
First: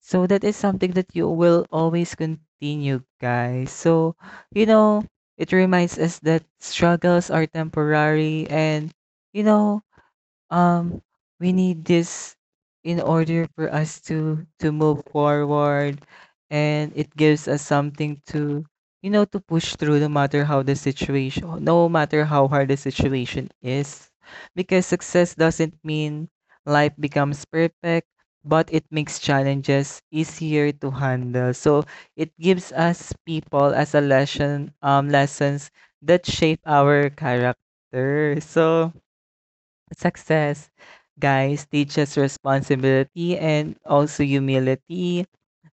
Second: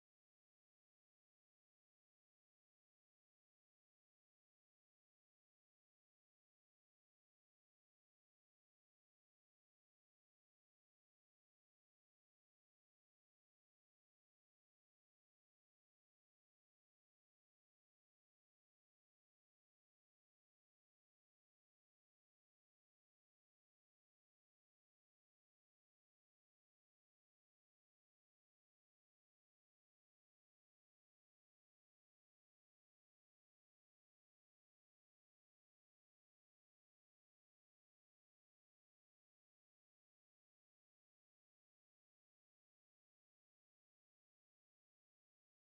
S1: So that is something that you will always continue, guys. So, you know, it reminds us that struggles are temporary, and, you know, um we need this in order for us to to move forward. And it gives us something to, you know to push through, no matter how the situation, no matter how hard the situation is. Because success doesn't mean life becomes perfect, but it makes challenges easier to handle. So it gives us people as a lesson, um lessons that shape our character. So success, guys, teaches responsibility and also humility.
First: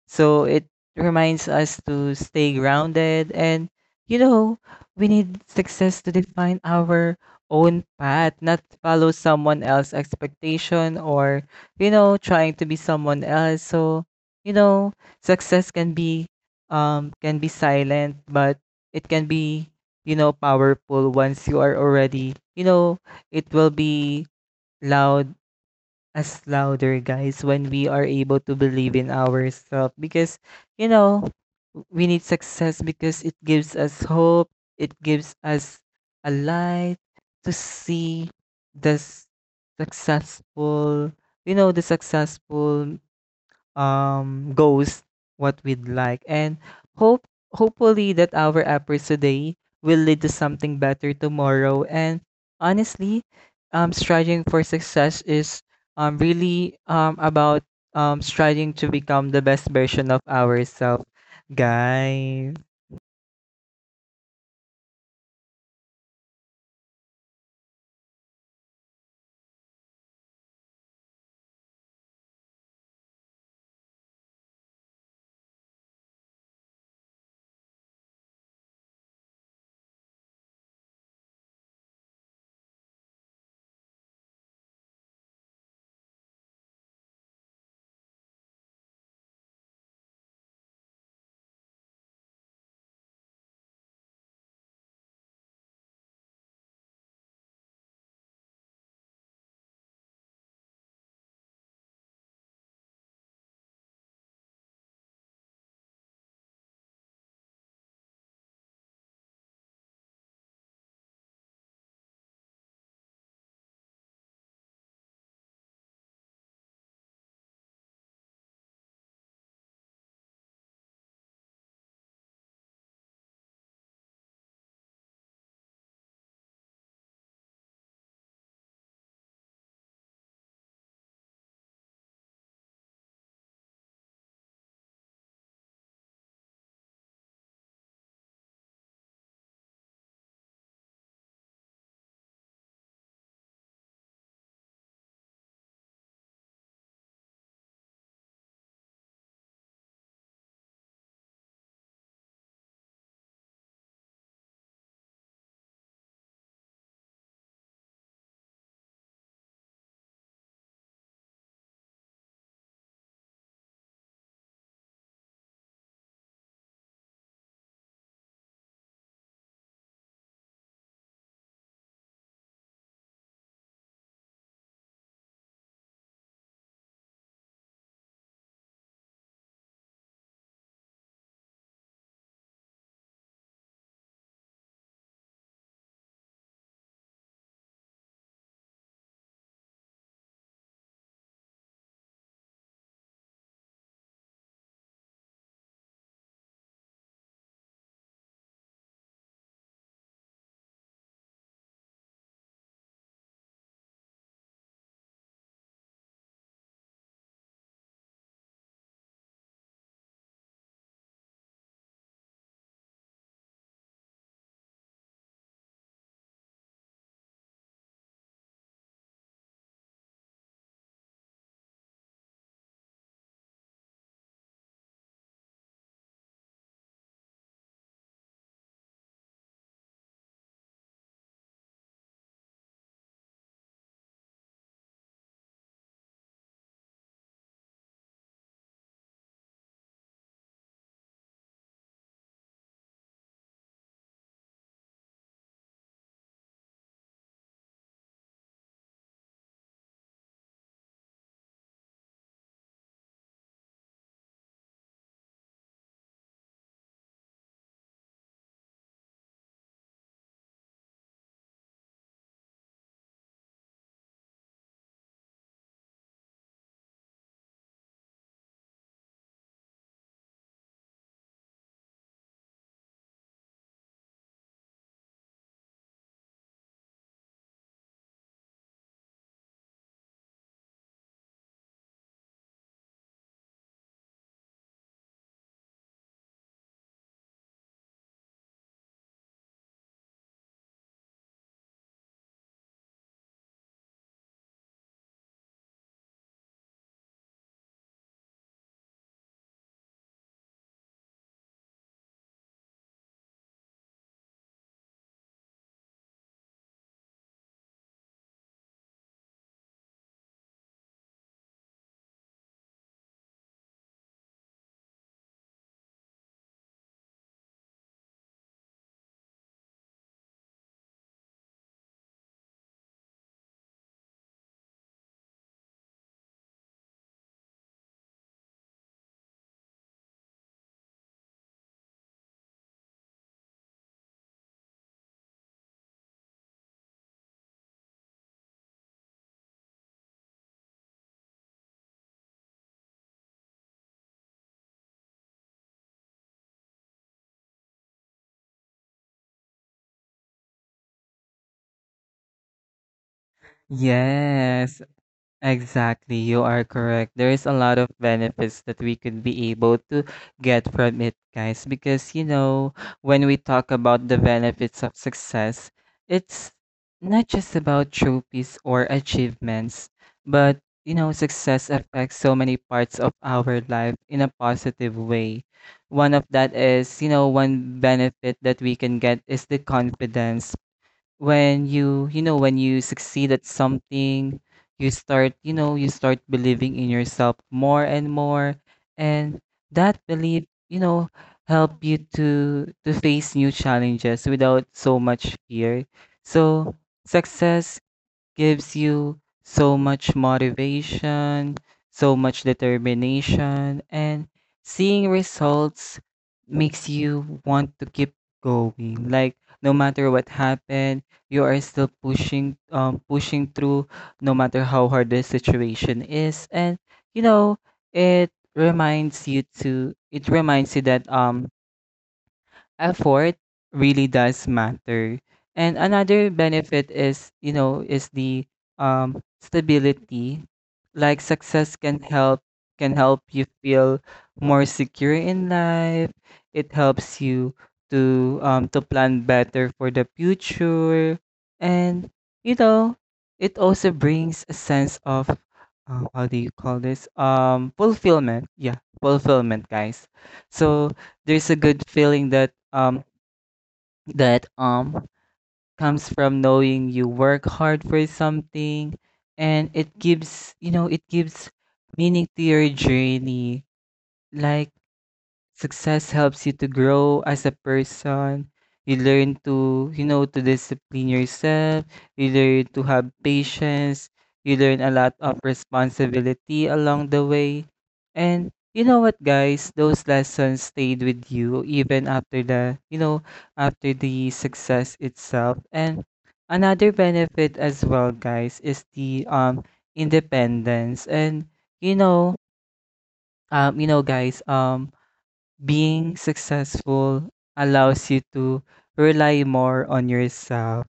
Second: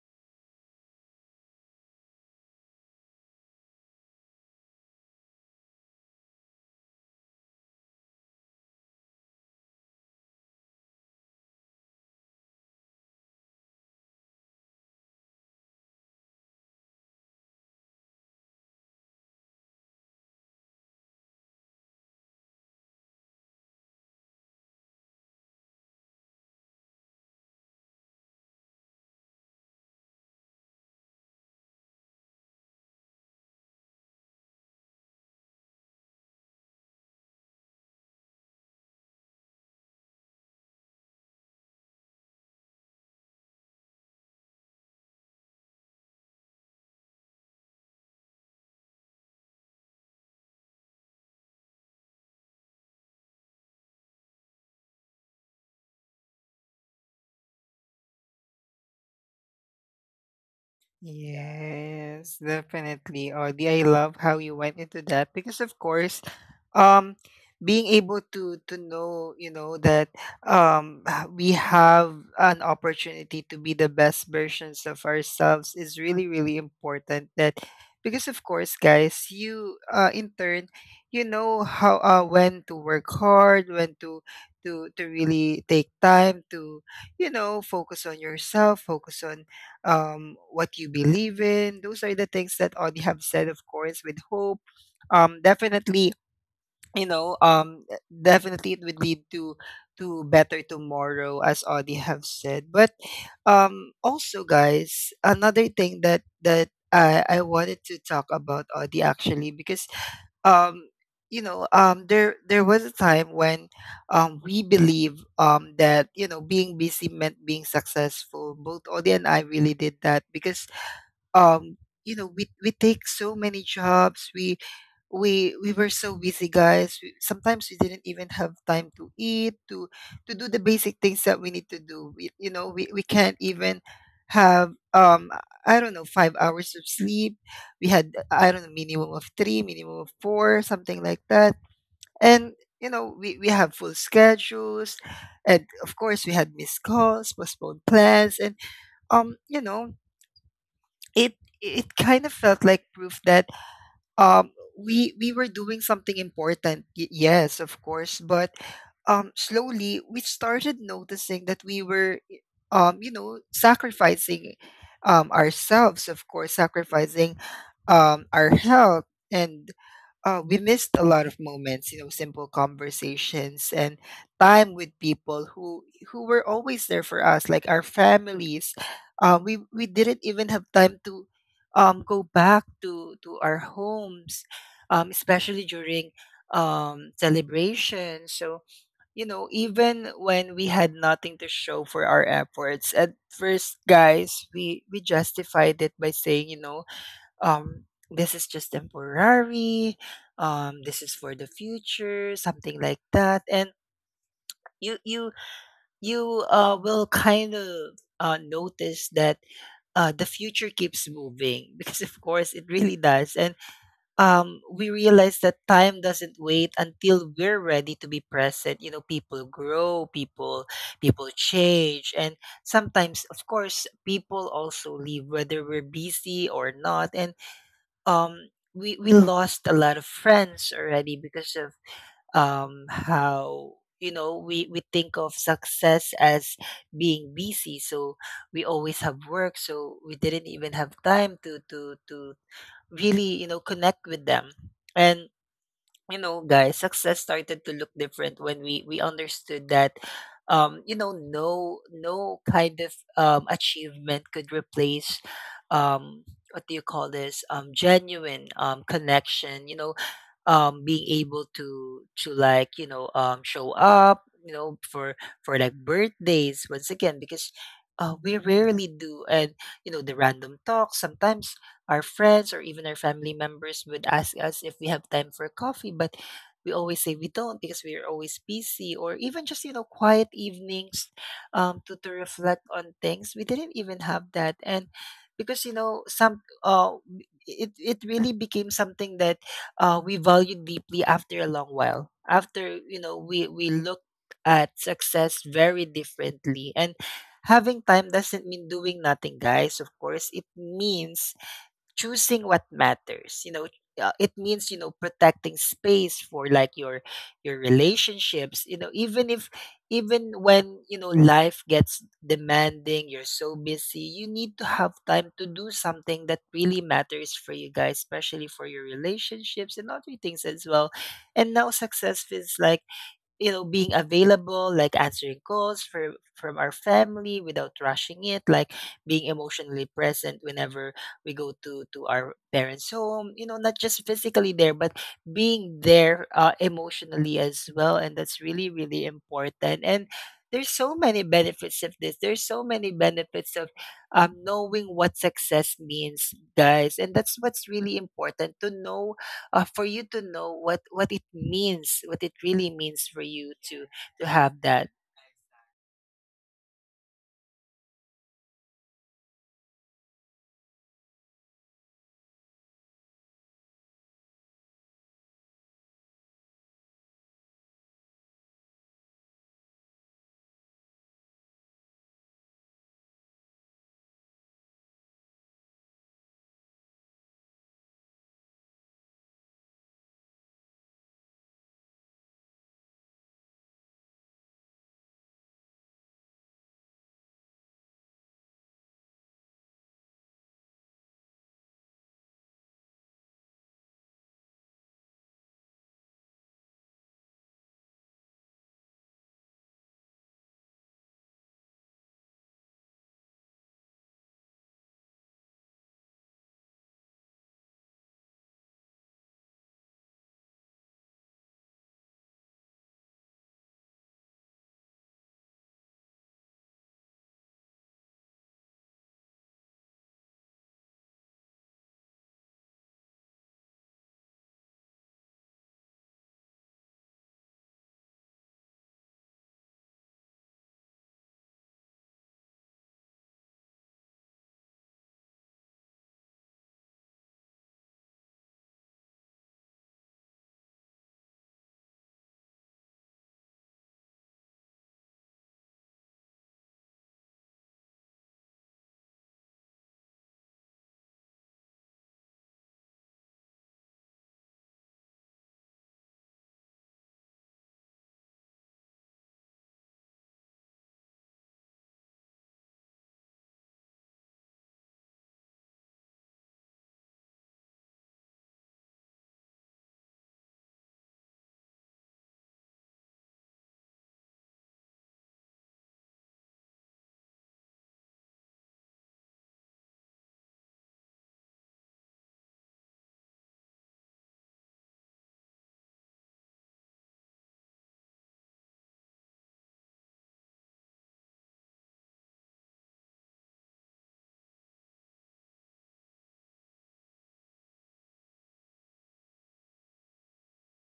S1: So it reminds us to stay grounded, and, you know, we need success to define our own path, not follow someone else's expectation, or, you know, trying to be someone else. So, you know, success can be um can be silent, but it can be, you know, powerful. Once you are already, you know, it will be loud, as louder, guys, when we are able to believe in ourselves. Because you know we need success because it gives us hope. It gives us a light to see the s- successful, you know the successful um goals what we'd like. And hope, hopefully, that our efforts today will lead to something better tomorrow. And honestly, um striving for success is um really um about um striving to become the best version of ourselves,
S2: Yes,
S1: guys.
S2: definitely. Audie, I love how you went into that, because of course, um, being able to to know, you know, that um h- we have an opportunity to be the best versions of ourselves is really, really important. That, because of course, guys, you uh in turn, you know how, uh when to work hard, when to to to really take time to, you know, focus on yourself, focus on um, what you believe in. Those are the things that Audie have said, of course, with hope. Um, definitely, you know, um, e- definitely it would lead to to better tomorrow, as Audie have said. But um, also, guys, another thing that that I I wanted to talk about, Audie, actually, because um you know um there there was a time when um we believe um that you know being busy meant being successful, both Audie and I really did that, because um you know we we take so many jobs, we we we were so busy, guys. We, sometimes we didn't even have time to eat, to to do the basic things that we need to do. We, you know, we, we can't even have um I don't know, five hours of sleep. We had, I don't know, minimum of three, minimum of four, something like that. And you know, we, we have full schedules. And of course we had missed calls, postponed plans. And um you know it, it kind of felt like proof that um we we were doing something important, y- yes of course. But um slowly we started noticing that we were, um you know, sacrificing um ourselves, of course, sacrificing um our health. And uh, we missed a lot of moments, you know, simple conversations and time with people who who were always there for us, like our families. Uh, we we didn't even have time to um, go back to to our homes, um, especially during um, celebrations. So you know, even when we had nothing to show for our efforts, at first, guys, we we justified it by saying, you know um this is just temporary. Um this is for the future, something like that. And you you you uh will kind of uh notice that uh the future keeps moving <laughs> because of course it really does. And um we realize that time doesn't wait until we're ready to be present. You know, people grow, people people change, and sometimes of course people also leave whether we're busy or not. And um we we lost a lot of friends already because of, um how, you know, we we think of success as being busy. So we always have work, so we didn't even have time to to to really, you know, connect with them. And you know, guys, success started to look different when we we understood that, um you know, no no kind of um achievement could replace, um what do you call this, um genuine um connection, you know. Um being able to, to like, you know, um show up, you know, for for like birthdays once again, because uh, we rarely do. And you know, the random talks sometimes, our friends or even our family members would ask us if we have time for coffee, but we always say we don't because we're always busy, or even just, you know, quiet evenings um to, to reflect on things. We didn't even have that. And because, you know, some uh it it really became something that, uh, we valued deeply after a long while. After, you know, we we looked at success very differently. And having time doesn't mean doing nothing, guys. Of course it means choosing what matters, you know. Uh, it means, you know, protecting space for, like, your your relationships, you know. Even if, even when, you know, life gets demanding, you're so busy, you need to have time to do something that really matters for you, guys, especially for your relationships and other things as well. And now success feels like, you know, being available, like answering calls for from our family without rushing it, like being emotionally present whenever we go to to our parents' home, you know, not just physically there but being there, uh, emotionally as well. And that's really, really important. And there's so many benefits of this, there's so many benefits of, um, knowing what success means, guys. And that's what's really important to know, uh, for you to know what what it means, what it really means for you to to have
S1: Yes.
S2: that.
S1: Exactly, you are correct. There is a lot of benefits that we could be able to get from it, guys. Because you know, when we talk about the benefits of success, it's not just about trophies or achievements, but you know, success affects so many parts of our life in a positive way. One of that is, you know, one benefit that we can get is the confidence. When you you know when you succeed at something, you start you know you start believing in yourself more and more. And that belief, you know help you to to face new challenges without so much fear. So success gives you so much motivation, so much determination, and seeing results makes you want to keep going. Like, no matter what happened, you are still pushing, um, pushing through, no matter how hard the situation is. And you know it reminds you to it reminds you that um effort really does matter. And another benefit is, you know, is the um, stability. Like success can help, can help you feel more secure in life. It helps you to um, to plan better for the future. And you know, it also brings a sense of, uh, how do you call this? Um, fulfillment. Yeah, fulfillment, guys. So there's a good feeling that um that um comes from knowing you work hard for something. And it gives, you know it gives meaning to your journey. Like, success helps you to grow as a person. You learn to, you know, to discipline yourself. You learn to have patience. You learn a lot of responsibility along the way. And you know what, guys? Those lessons stayed with you even after the, you know, after the success itself. And another benefit as well, guys, is the um independence. And you know, um, you know, guys, um, being successful allows you to rely more on yourself.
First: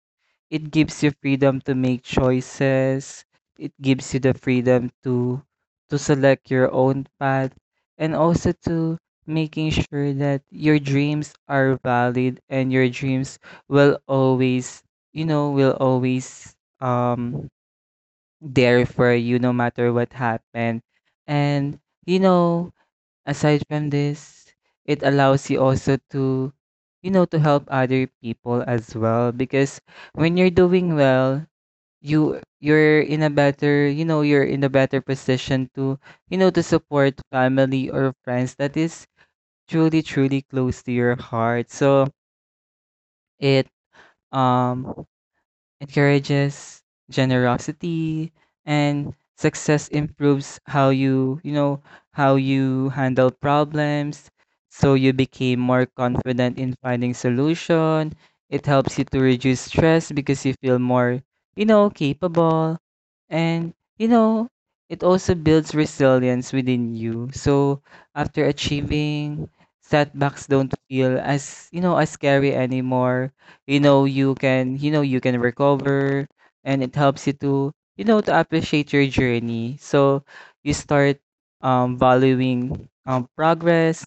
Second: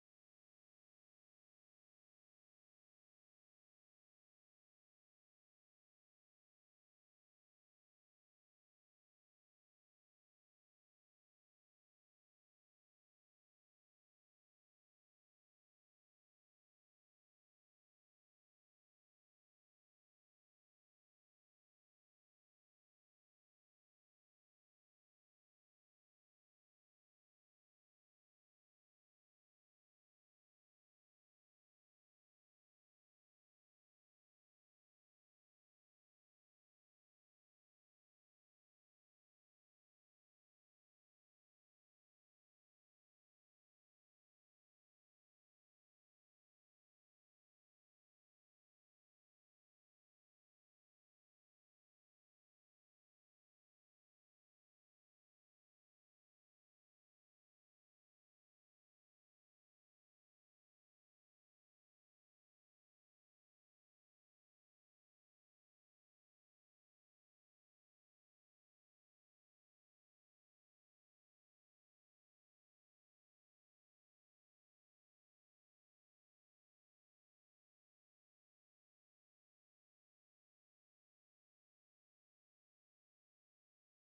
S1: It gives you freedom to make choices. It gives you the freedom to to select your own path, and also to making sure that your dreams are valid, and your dreams will always, you know, will always um there for you no matter what happened. And you know, aside from this, it allows you also to, you know, to help other people as well. Because when you're doing well, you you're in a better, you know, you're in a better position to, you know, to support family or friends that is truly truly close to your heart. So it um encourages generosity, and success improves how you you know how you handle problems, so you became more confident in finding solution. It helps you to reduce stress because you feel more, you know capable, and you know it also builds resilience within you. So after achieving, setbacks don't feel as, you know as scary anymore. You know you can, you know you can recover. And it helps you to, you know to appreciate your journey. So you start um valuing um progress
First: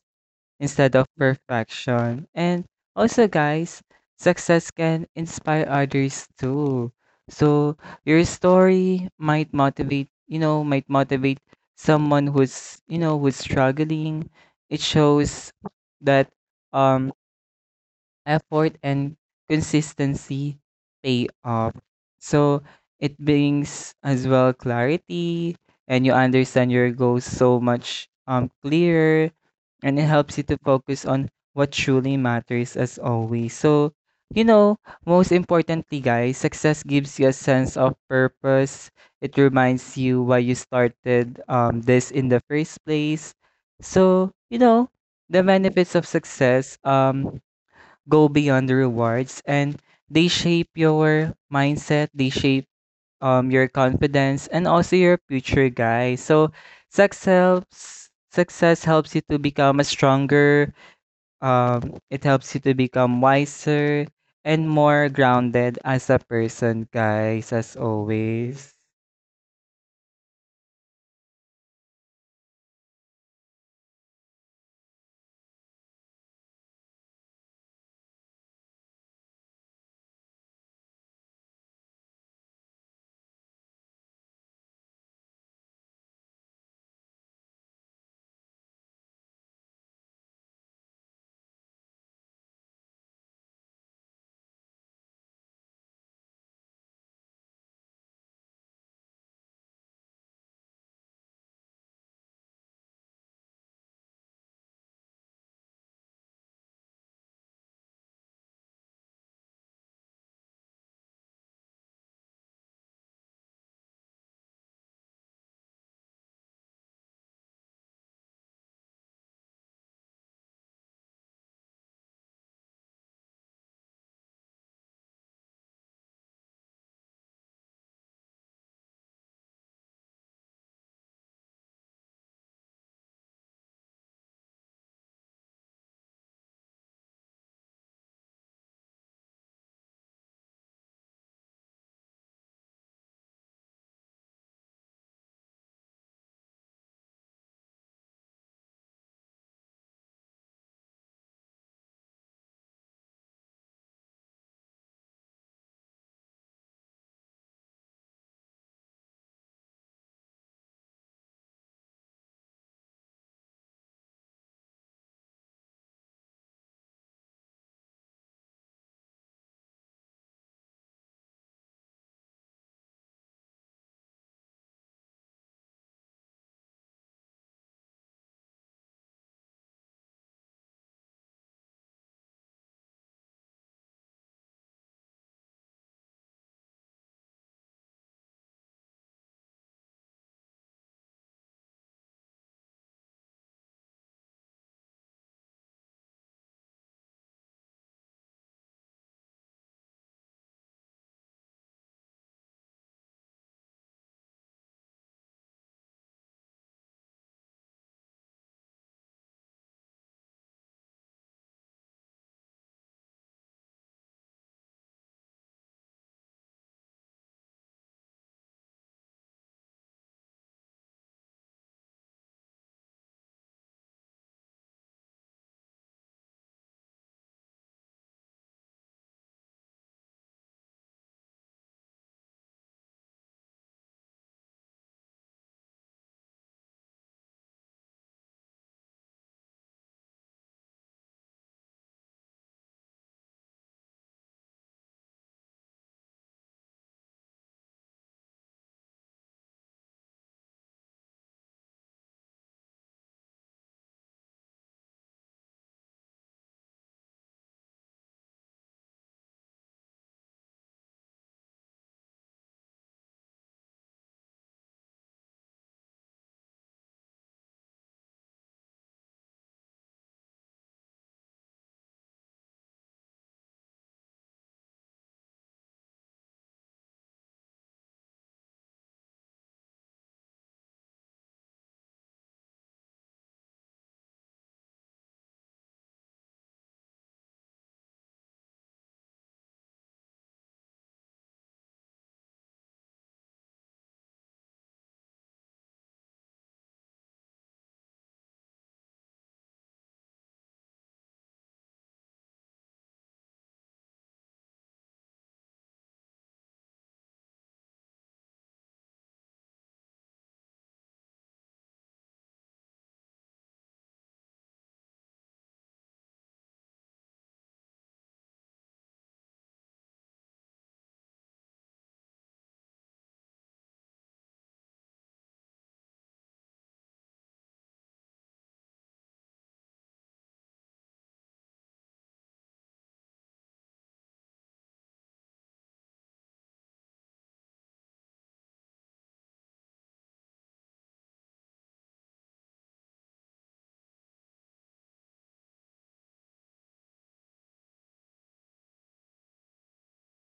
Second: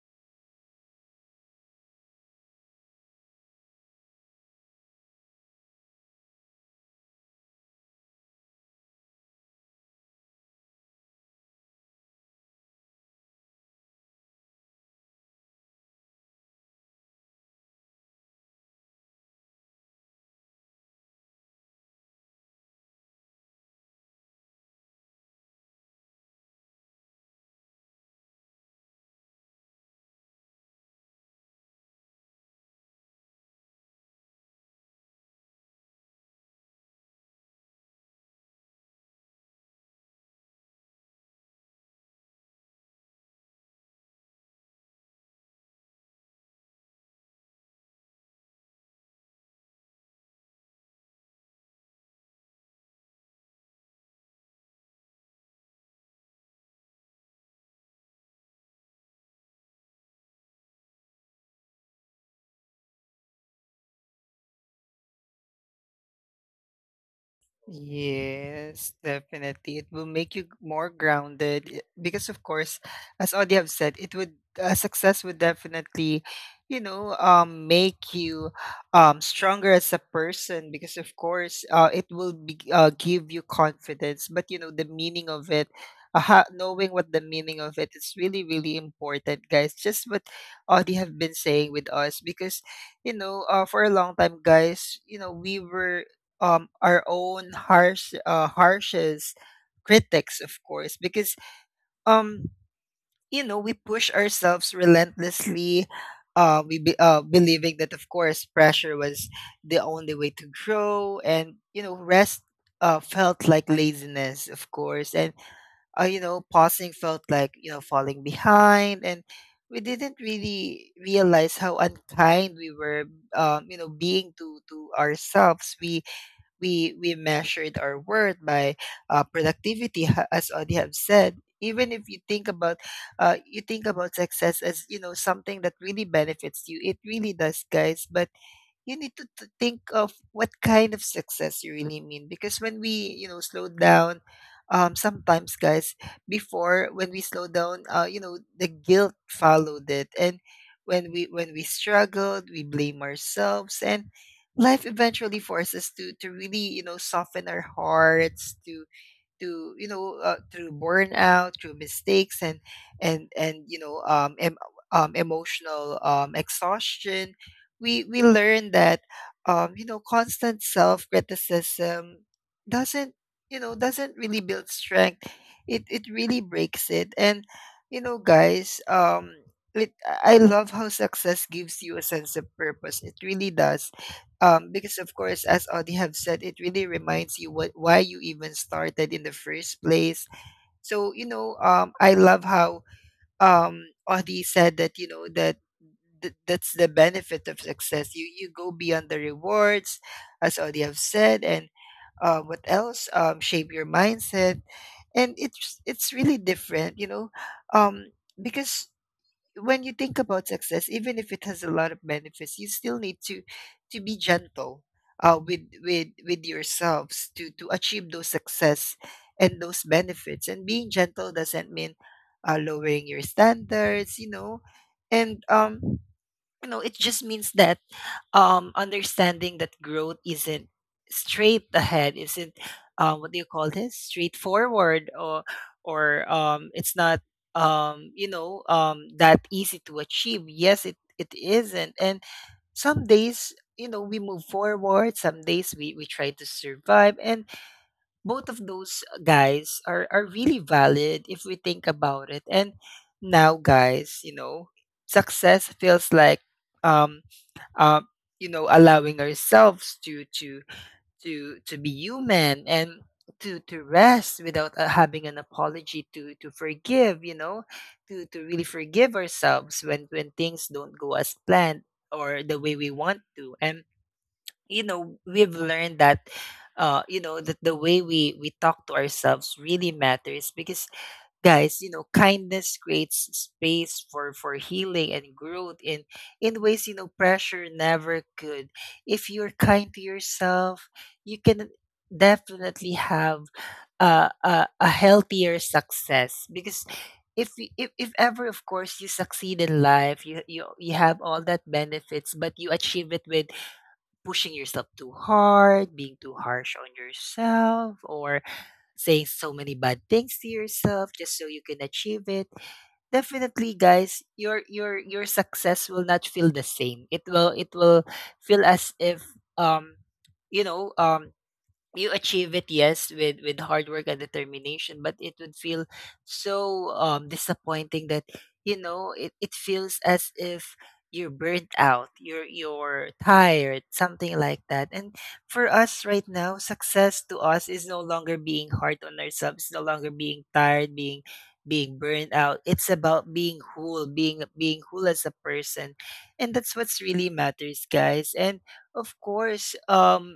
S1: instead of perfection. And also guys, success can inspire others too. So your story might motivate you know might motivate someone who's, you know who's struggling. It shows that um effort and consistency pay off. So it brings as well clarity, and you understand your goals so much um clearer. And it helps you to focus on what truly matters as always. So, you know, most importantly guys, success gives you a sense of purpose. It reminds you why you started um this in the first place. So, you know, the benefits of success um go beyond the rewards, and they shape your mindset, they shape um your confidence and also your future guys. So success helps success helps you to become a stronger, um it helps you to become wiser and more grounded as a person, guys, as always.
S2: Yes, definitely. It will make you more grounded i- because, of course, as Audie have said, it would, uh, success would definitely, you know, um, make you um stronger as a person because of course, uh, it will be, uh, give you confidence. But you know, the meaning of it, uh, ha- knowing what the meaning of it is really, really important, guys. Just what Audie have been saying with us, because you know, uh, for a long time, guys, you know, we were um, our own harsh, uh, harshest critics, of course, because, um, you know, we push ourselves relentlessly. Uh, we be, uh, believing that of course pressure was the only way to grow, and you know, rest uh, felt like laziness, of course, and uh, you know, pausing felt like, you know, falling behind. And we didn't really realize how unkind we were, um, you know, being to to ourselves. We we we measured our worth by, uh, productivity, ha- as Audie have said. Even if you think about, uh, you think about success as, you know, something that really benefits you, it really does, guys, but you need to, to think of what kind of success you really mean. Because when we, you know, slow down, um sometimes, guys, before when we slow down, uh you know, the guilt followed it. And when we when we struggled, we blame ourselves. And life eventually forces us to to really, you know, soften our hearts, to to you know, uh, through burnout, through mistakes, and and and you know, um, em- um emotional um exhaustion. we we learn that, um you know, constant self criticism doesn't, you know, doesn't really build strength, it it really breaks it. And you know, guys, um it, i I love how success gives you a sense of purpose. It really does, um, because of course, as Audie have said, it really reminds you what why you even started in the first place. So you know, um, I love how, um, Audie said that, you know, that th- that's the benefit of success. You you go beyond the rewards, as Audie have said, and, uh, what else? Um, shape your mindset. And it's it's really different, you know, um, because when you think about success, even if it has a lot of benefits, you still need to to be gentle, uh, with with with yourselves to to achieve those success and those benefits. And being gentle doesn't mean, uh, lowering your standards, you know. And um, no, it just means that, um, understanding that growth isn't straight ahead, isn't, um, what do you call this, straightforward, or or um, it's not, um, you know, um, that easy to achieve. Yes, it it isn't. And some days, you know, we move forward, some days we, we try to survive. And both of those, guys, are, are really valid, if we think about it. And now, guys, you know, success feels like, um um, you know, allowing ourselves to to to to be human, and to to rest without, uh, having an apology, to to forgive, you know, to to really forgive ourselves when when things don't go as planned, or the way we want to. And you know, we've learned that, uh, you know, that the way we we talk to ourselves really matters, because, guys, you know, kindness creates space for for healing and growth, in in ways, you know, pressure never could. If you're kind to yourself, you can definitely have a a, a healthier success. Because if, y- if if ever, of course, you succeed in life, you, you you have all that benefits, but you achieve it with pushing yourself too hard, being too harsh on yourself, or saying so many bad things to yourself just so you can achieve it, definitely, guys, your your your success will not feel the same. It will, it will feel as if, um you know, um you achieve it, yes, with with hard work and determination, but it would feel so, um disappointing that, you know, it, it feels as if you're burnt out, you're you're tired, something like that. And for us right now, success to us is no longer being hard on ourselves, no longer being tired, being being burnt out. It's about being whole, being being whole as a person. And that's what's really matters, guys. And of course, um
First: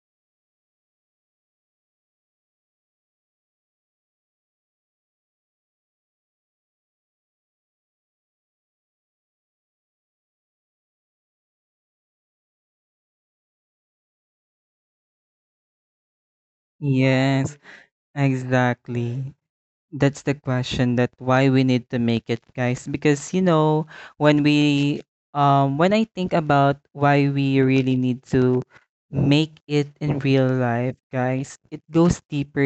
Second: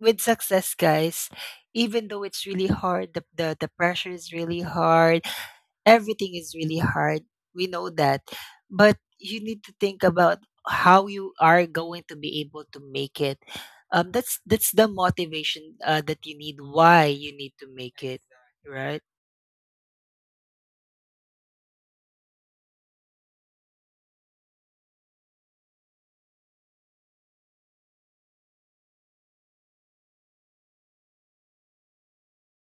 S2: with success, guys, even though it's really hard, the, the, the pressure is really hard, everything is really hard. We know that. But you need to think about how you are going to be able to make it. Um, that's that's the motivation, uh, that you need. Why you need
S1: Yes,
S2: to make it, right?
S1: exactly. That's the question, that why we need to make it, guys, because you know, when we um when I think about why we really need to make it in real life, guys, it goes deeper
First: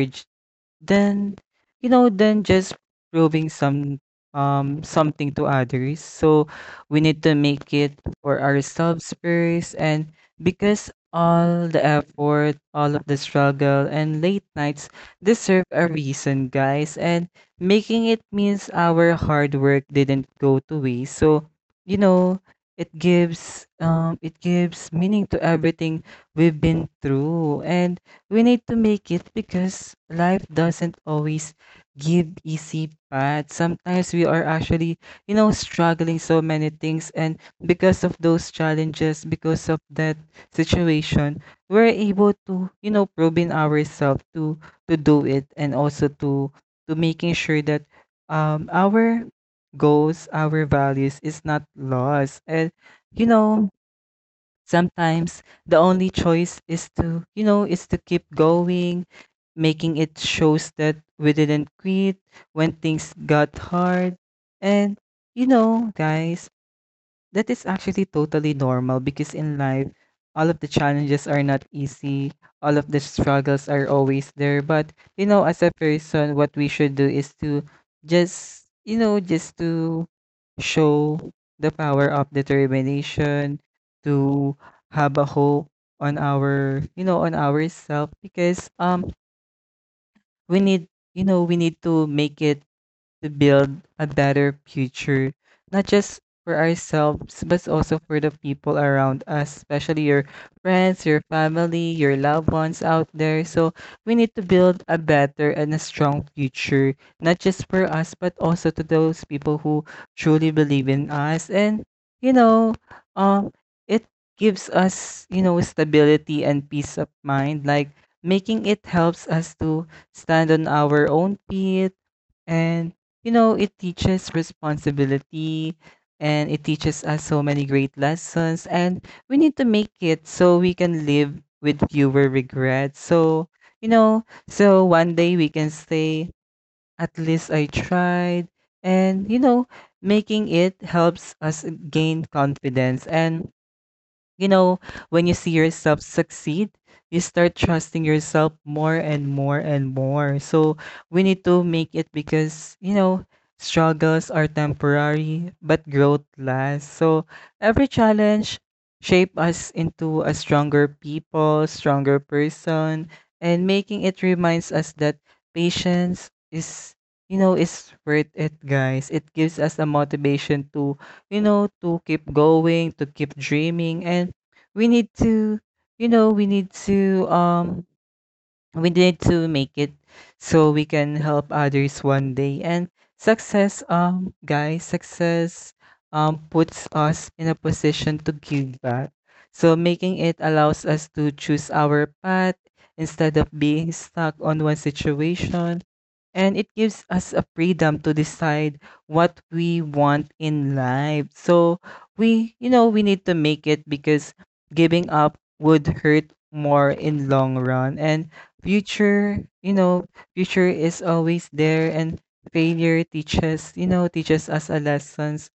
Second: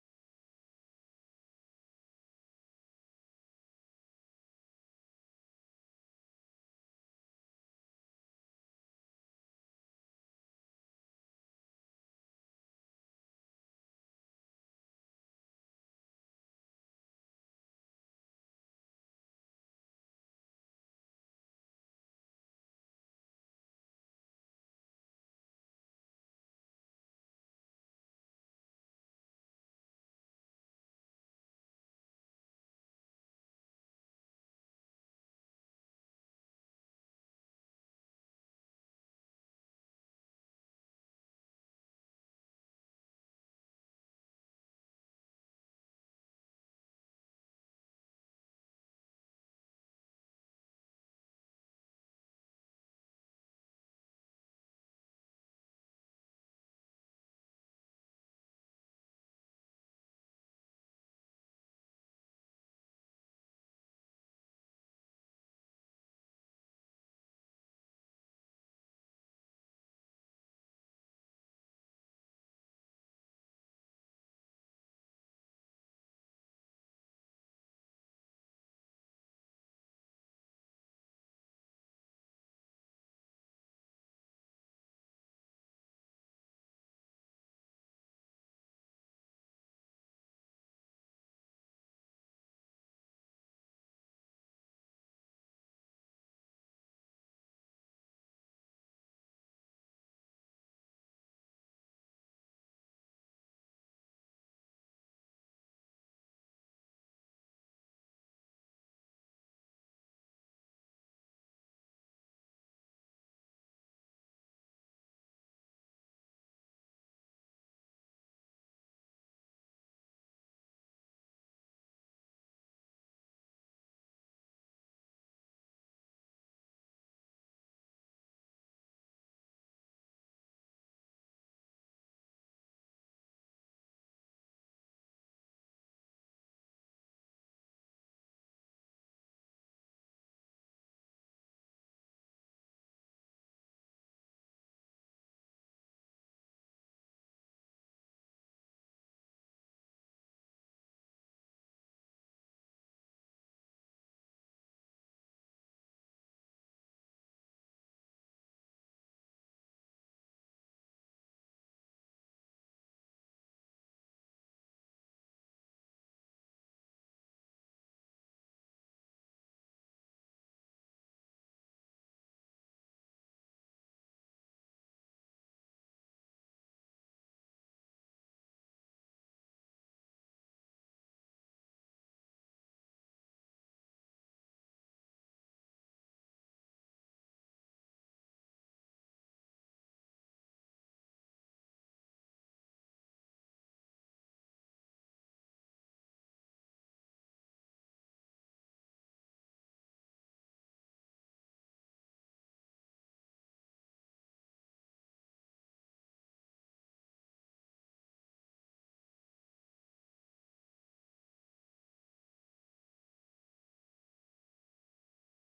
S1: then, you know, then just proving some um something to others. So we need to make it for ourselves first, and because all the effort, all of the struggle and late nights deserve a reason, guys. And making it means our hard work didn't go to waste. So, you know, it gives um it gives meaning to everything we've been through. And we need to make it because life doesn't always give easy path. Sometimes we are actually, you know, struggling so many things, and because of those challenges, because of that situation, we're able to, you know, probe in ourselves to to do it and also to to making sure that um our goals, our values is not lost. And you know, sometimes the only choice is to, you know, is to keep going. Making it shows that we didn't quit when things got hard. And, you know, guys, that is actually totally normal because in life, all of the challenges are not easy. All of the struggles are always there. But, you know, as a person, what we should do is to just, you know, just to show the power of determination, to have a hope on our, you know, on ourselves because um we need, you know, we need to make it to build a better future, not just for ourselves, but also for the people around us, especially your friends, your family, your loved ones out there. So we need to build a better and a strong future, not just for us, but also to those people who truly believe in us. And, you know, um, it gives us, you know, stability and peace of mind. Like, making it helps us to stand on our own feet, and you know, it teaches responsibility, and it teaches us so many great lessons. And we need to make it so we can live with fewer regrets. So, you know, so one day we can say at least I tried. And you know, making it helps us gain confidence. And you know, when you see yourself succeed, you start trusting yourself more and more and more. So we need to make it because, you know, struggles are temporary, but growth lasts. So every challenge shape us into a stronger people, stronger person, and making it reminds us that patience is, you know is worth it guys. It gives us a motivation to, you know, to keep going, to keep dreaming. And we need to, you know, we need to, um, we need to make it so we can help others one day. And success, um, guys, success, um, puts us in a position to give back. So making it allows us to choose our path instead of being stuck on one situation, and it gives us a freedom to decide what we want in life. So we you know we need to make it because giving up would hurt more in long run. And future, you know, future is always there. And failure teaches you know teaches us a lessons,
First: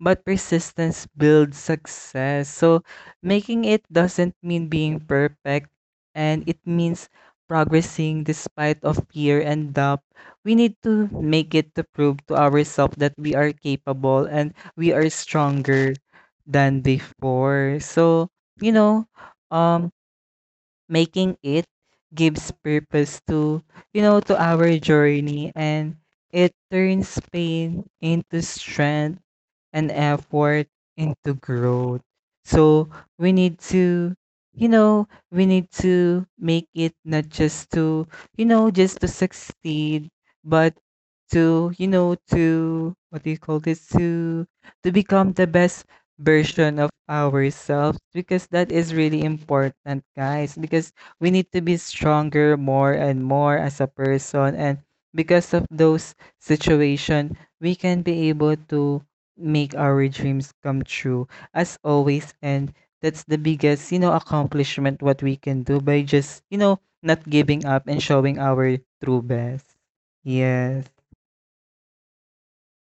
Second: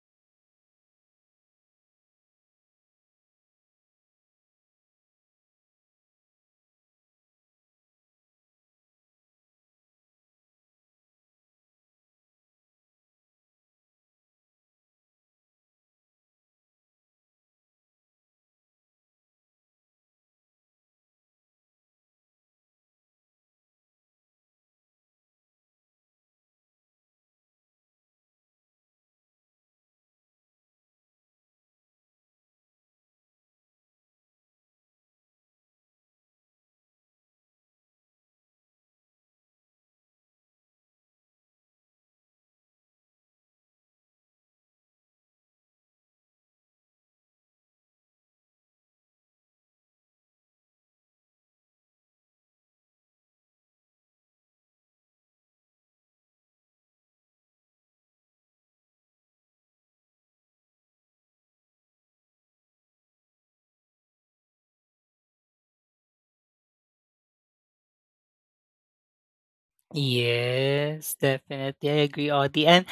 S1: but persistence builds success. So making it doesn't mean being perfect, and it means progressing despite of fear and doubt. We need to make it to prove to ourselves that we are capable and we are stronger than before. So, you know, um, making it gives purpose to, you know to our journey, and it turns pain into strength and effort into growth. So we need to, you know we need to make it not just to, you know just to succeed, but to, you know to what do you call this, to to become the best version of ourselves because that is really important, guys. Because we need to be stronger more and more as a person. And because of those situation, we can be able to make our dreams come true as always. And that's the biggest, you know, accomplishment what we can do by just, you know, not giving up and showing our true best. Yes.
S2: Yes, definitely. I agree, Audie. And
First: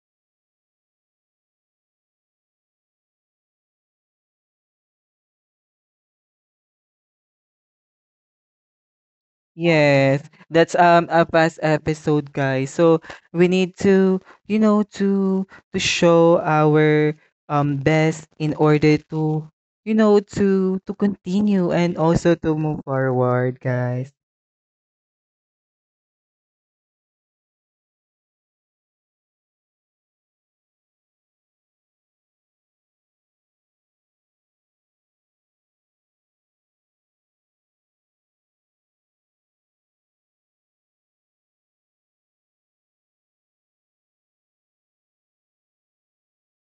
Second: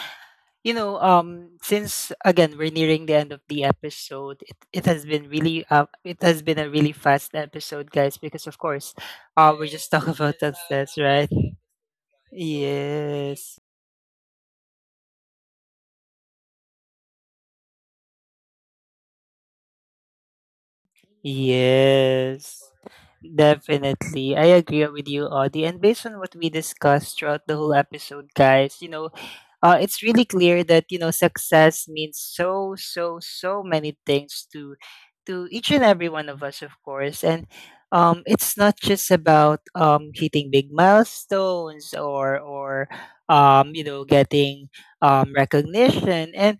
S2: you know, um, since again we're nearing the end of the episode, it, it has been really, uh, it has been a really fast episode, guys, because of course, uh, we just talk
S1: Yes,
S2: about
S1: that's
S2: success,
S1: um a
S2: right.
S1: past episode,
S2: <laughs>
S1: guys. So we
S2: Yes.
S1: need to, you know, to to show our um best in order to, you know, to to continue and also to
S2: Yes,
S1: move forward, guys.
S2: definitely. I agree with you, Audie. And based on what we discussed throughout the whole episode, guys, you know, uh, it's really clear that, you know, success means so, so, so many things to to each and every one of us, of course. And, um, it's not just about, um, hitting big milestones, or or um, you know, getting, um, recognition. And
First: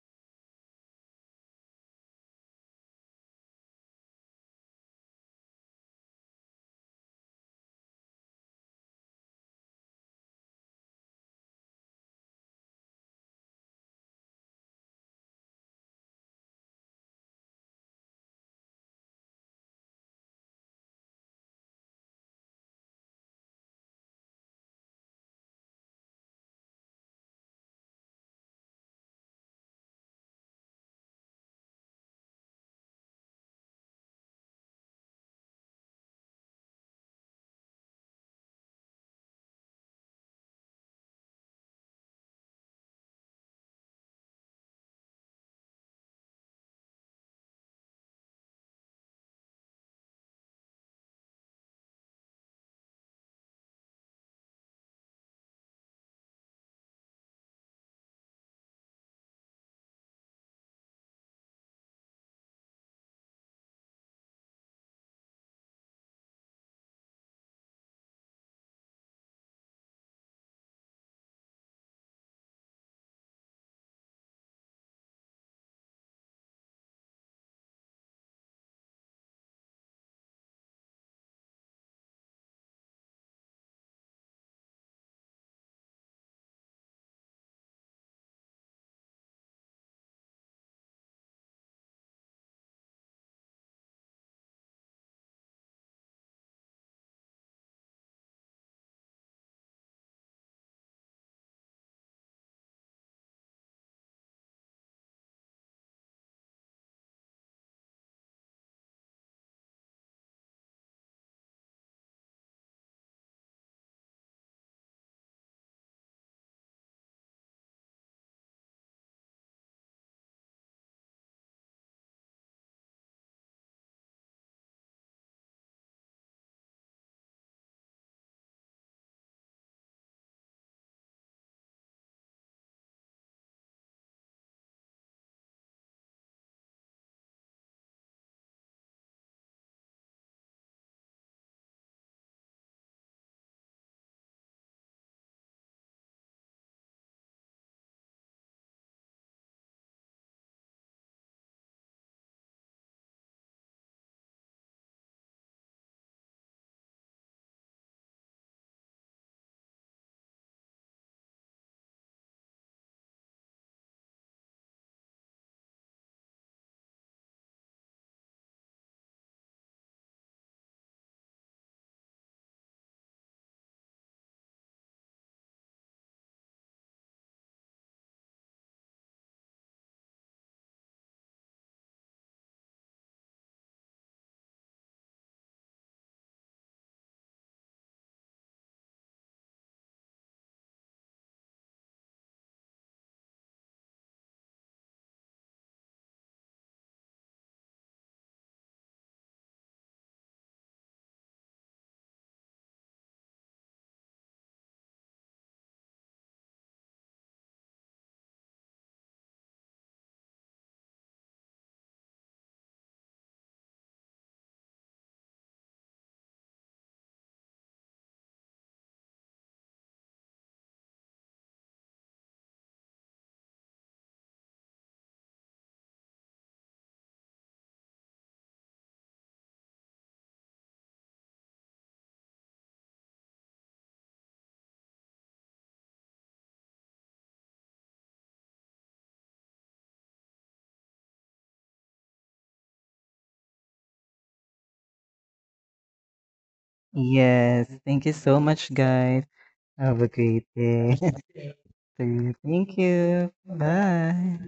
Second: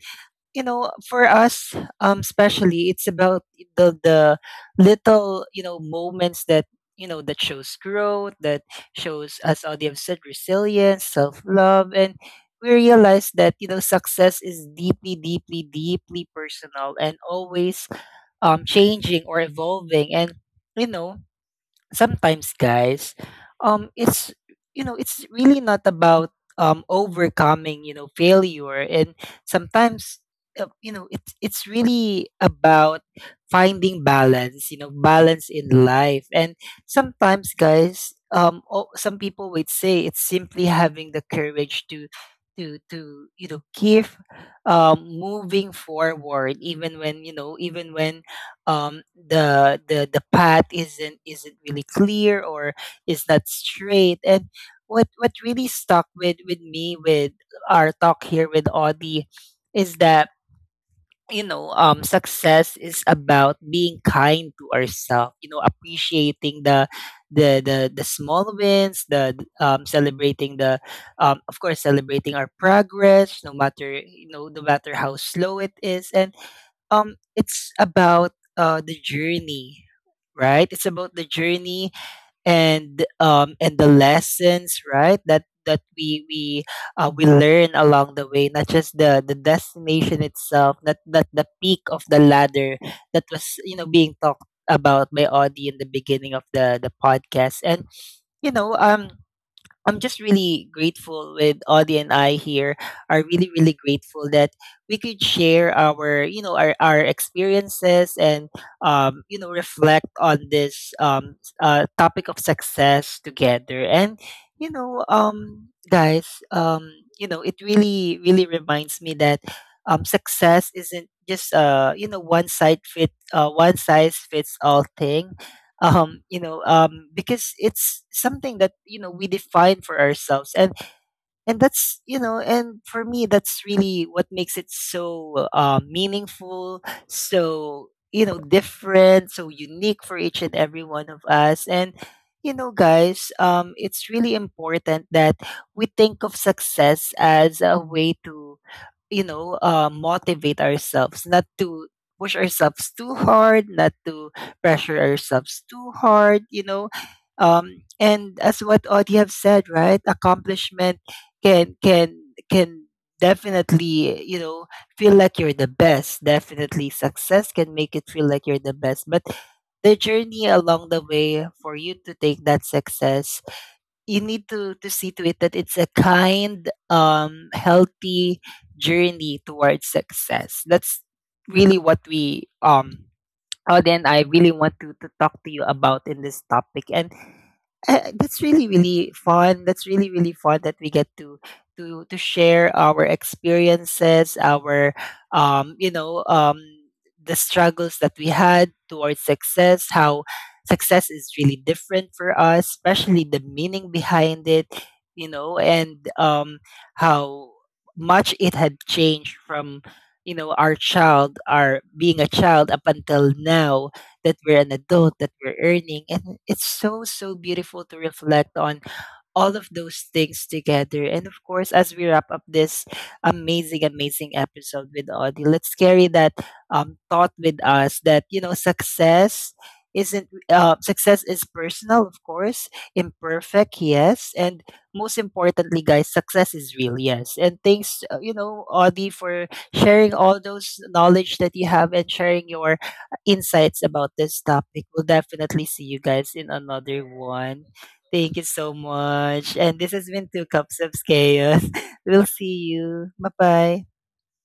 S2: you know, for us, um especially, it's about the the little, you know, moments that, you know, that shows growth, that shows, as audience said, resilience, self-love. And we realize that, you know, success is deeply, deeply, deeply personal, and always, um changing or evolving. And you know, sometimes, guys, um it's, you know, it's really not about, um overcoming, you know, failure. And sometimes, uh, you know, it's it's really about finding balance, you know, balance in life. And sometimes, guys, um oh, some people would say it's simply having the courage to to to you know, keep, um moving forward, even when, you know, even when, um the the the path isn't isn't really clear, or is not straight. And what what really stuck with with me with our talk here with Audie is that, you know, um success is about being kind to ourselves, you know, appreciating the the the the small wins, the, um celebrating the, um of course, celebrating our progress, no matter, you know, no matter how slow it is. And, um it's about, uh the journey, right, it's about the journey. And, um and the lessons, right, that that we we uh, we learn along the way, not just the the destination itself, not not the peak of the ladder, that was, you know, being talked about by Audie in the beginning of the the podcast. And you know, um I'm just really grateful with Audie, and I here are really, really grateful that we could share our, you know, our, our experiences, and, um, you know, reflect on this, um, s- uh, topic of success together. And you know, um, guys, um, you know, it really really reminds me that, um, success isn't just, uh, you know, one side fit uh, one size fits all thing, um you know, um because it's something that, you know, we define for ourselves. and and that's, you know, and for me, that's really what makes it so, uh, meaningful, so, you know, different, so unique for each and every one of us. And you know, guys, um it's really important that we think of success as a way to, you know, uh, motivate ourselves, not to push ourselves too hard, not to pressure ourselves too hard, you know. Um, and as what Audie have said, right? Accomplishment can can can definitely, you know, feel like you're the best. Definitely success can make it feel like you're the best. But the journey along the way for you to take that success, you need to to see to it that it's a kind, um healthy journey towards success. That's really what we, um Auden, I really want to, to talk to you about in this topic. And <laughs> Uh, that's really really fun, that's really really fun, that we get to to to share our experiences, our, um you know, um the struggles that we had towards success, how success is really different for us, especially the meaning behind it, you know. And, um how much it had changed from, you know, our child our being a child up until now, that we're an adult, that we're earning. And it's so, so beautiful to reflect on all of those things together. And of course, as we wrap up this amazing, amazing episode with Audie, let's carry that, um, thought with us, that, you know, success isn't, uh, success is personal, of course, imperfect, yes. And most importantly, guys, success is real, yes. And thanks, uh, you know, Audie, for sharing all those knowledge that you have, and sharing your insights about this topic. We'll definitely see you guys in another one.
S1: Yes, thank you so
S2: Thank you
S1: much,
S2: so
S1: guys.
S2: much. And this
S1: Have a
S2: has been
S1: great
S2: Two Cups of
S1: day. <laughs>
S2: Chaos. <laughs> We'll see
S1: Thank
S2: you.
S1: you.
S2: Bye bye.
S1: Bye.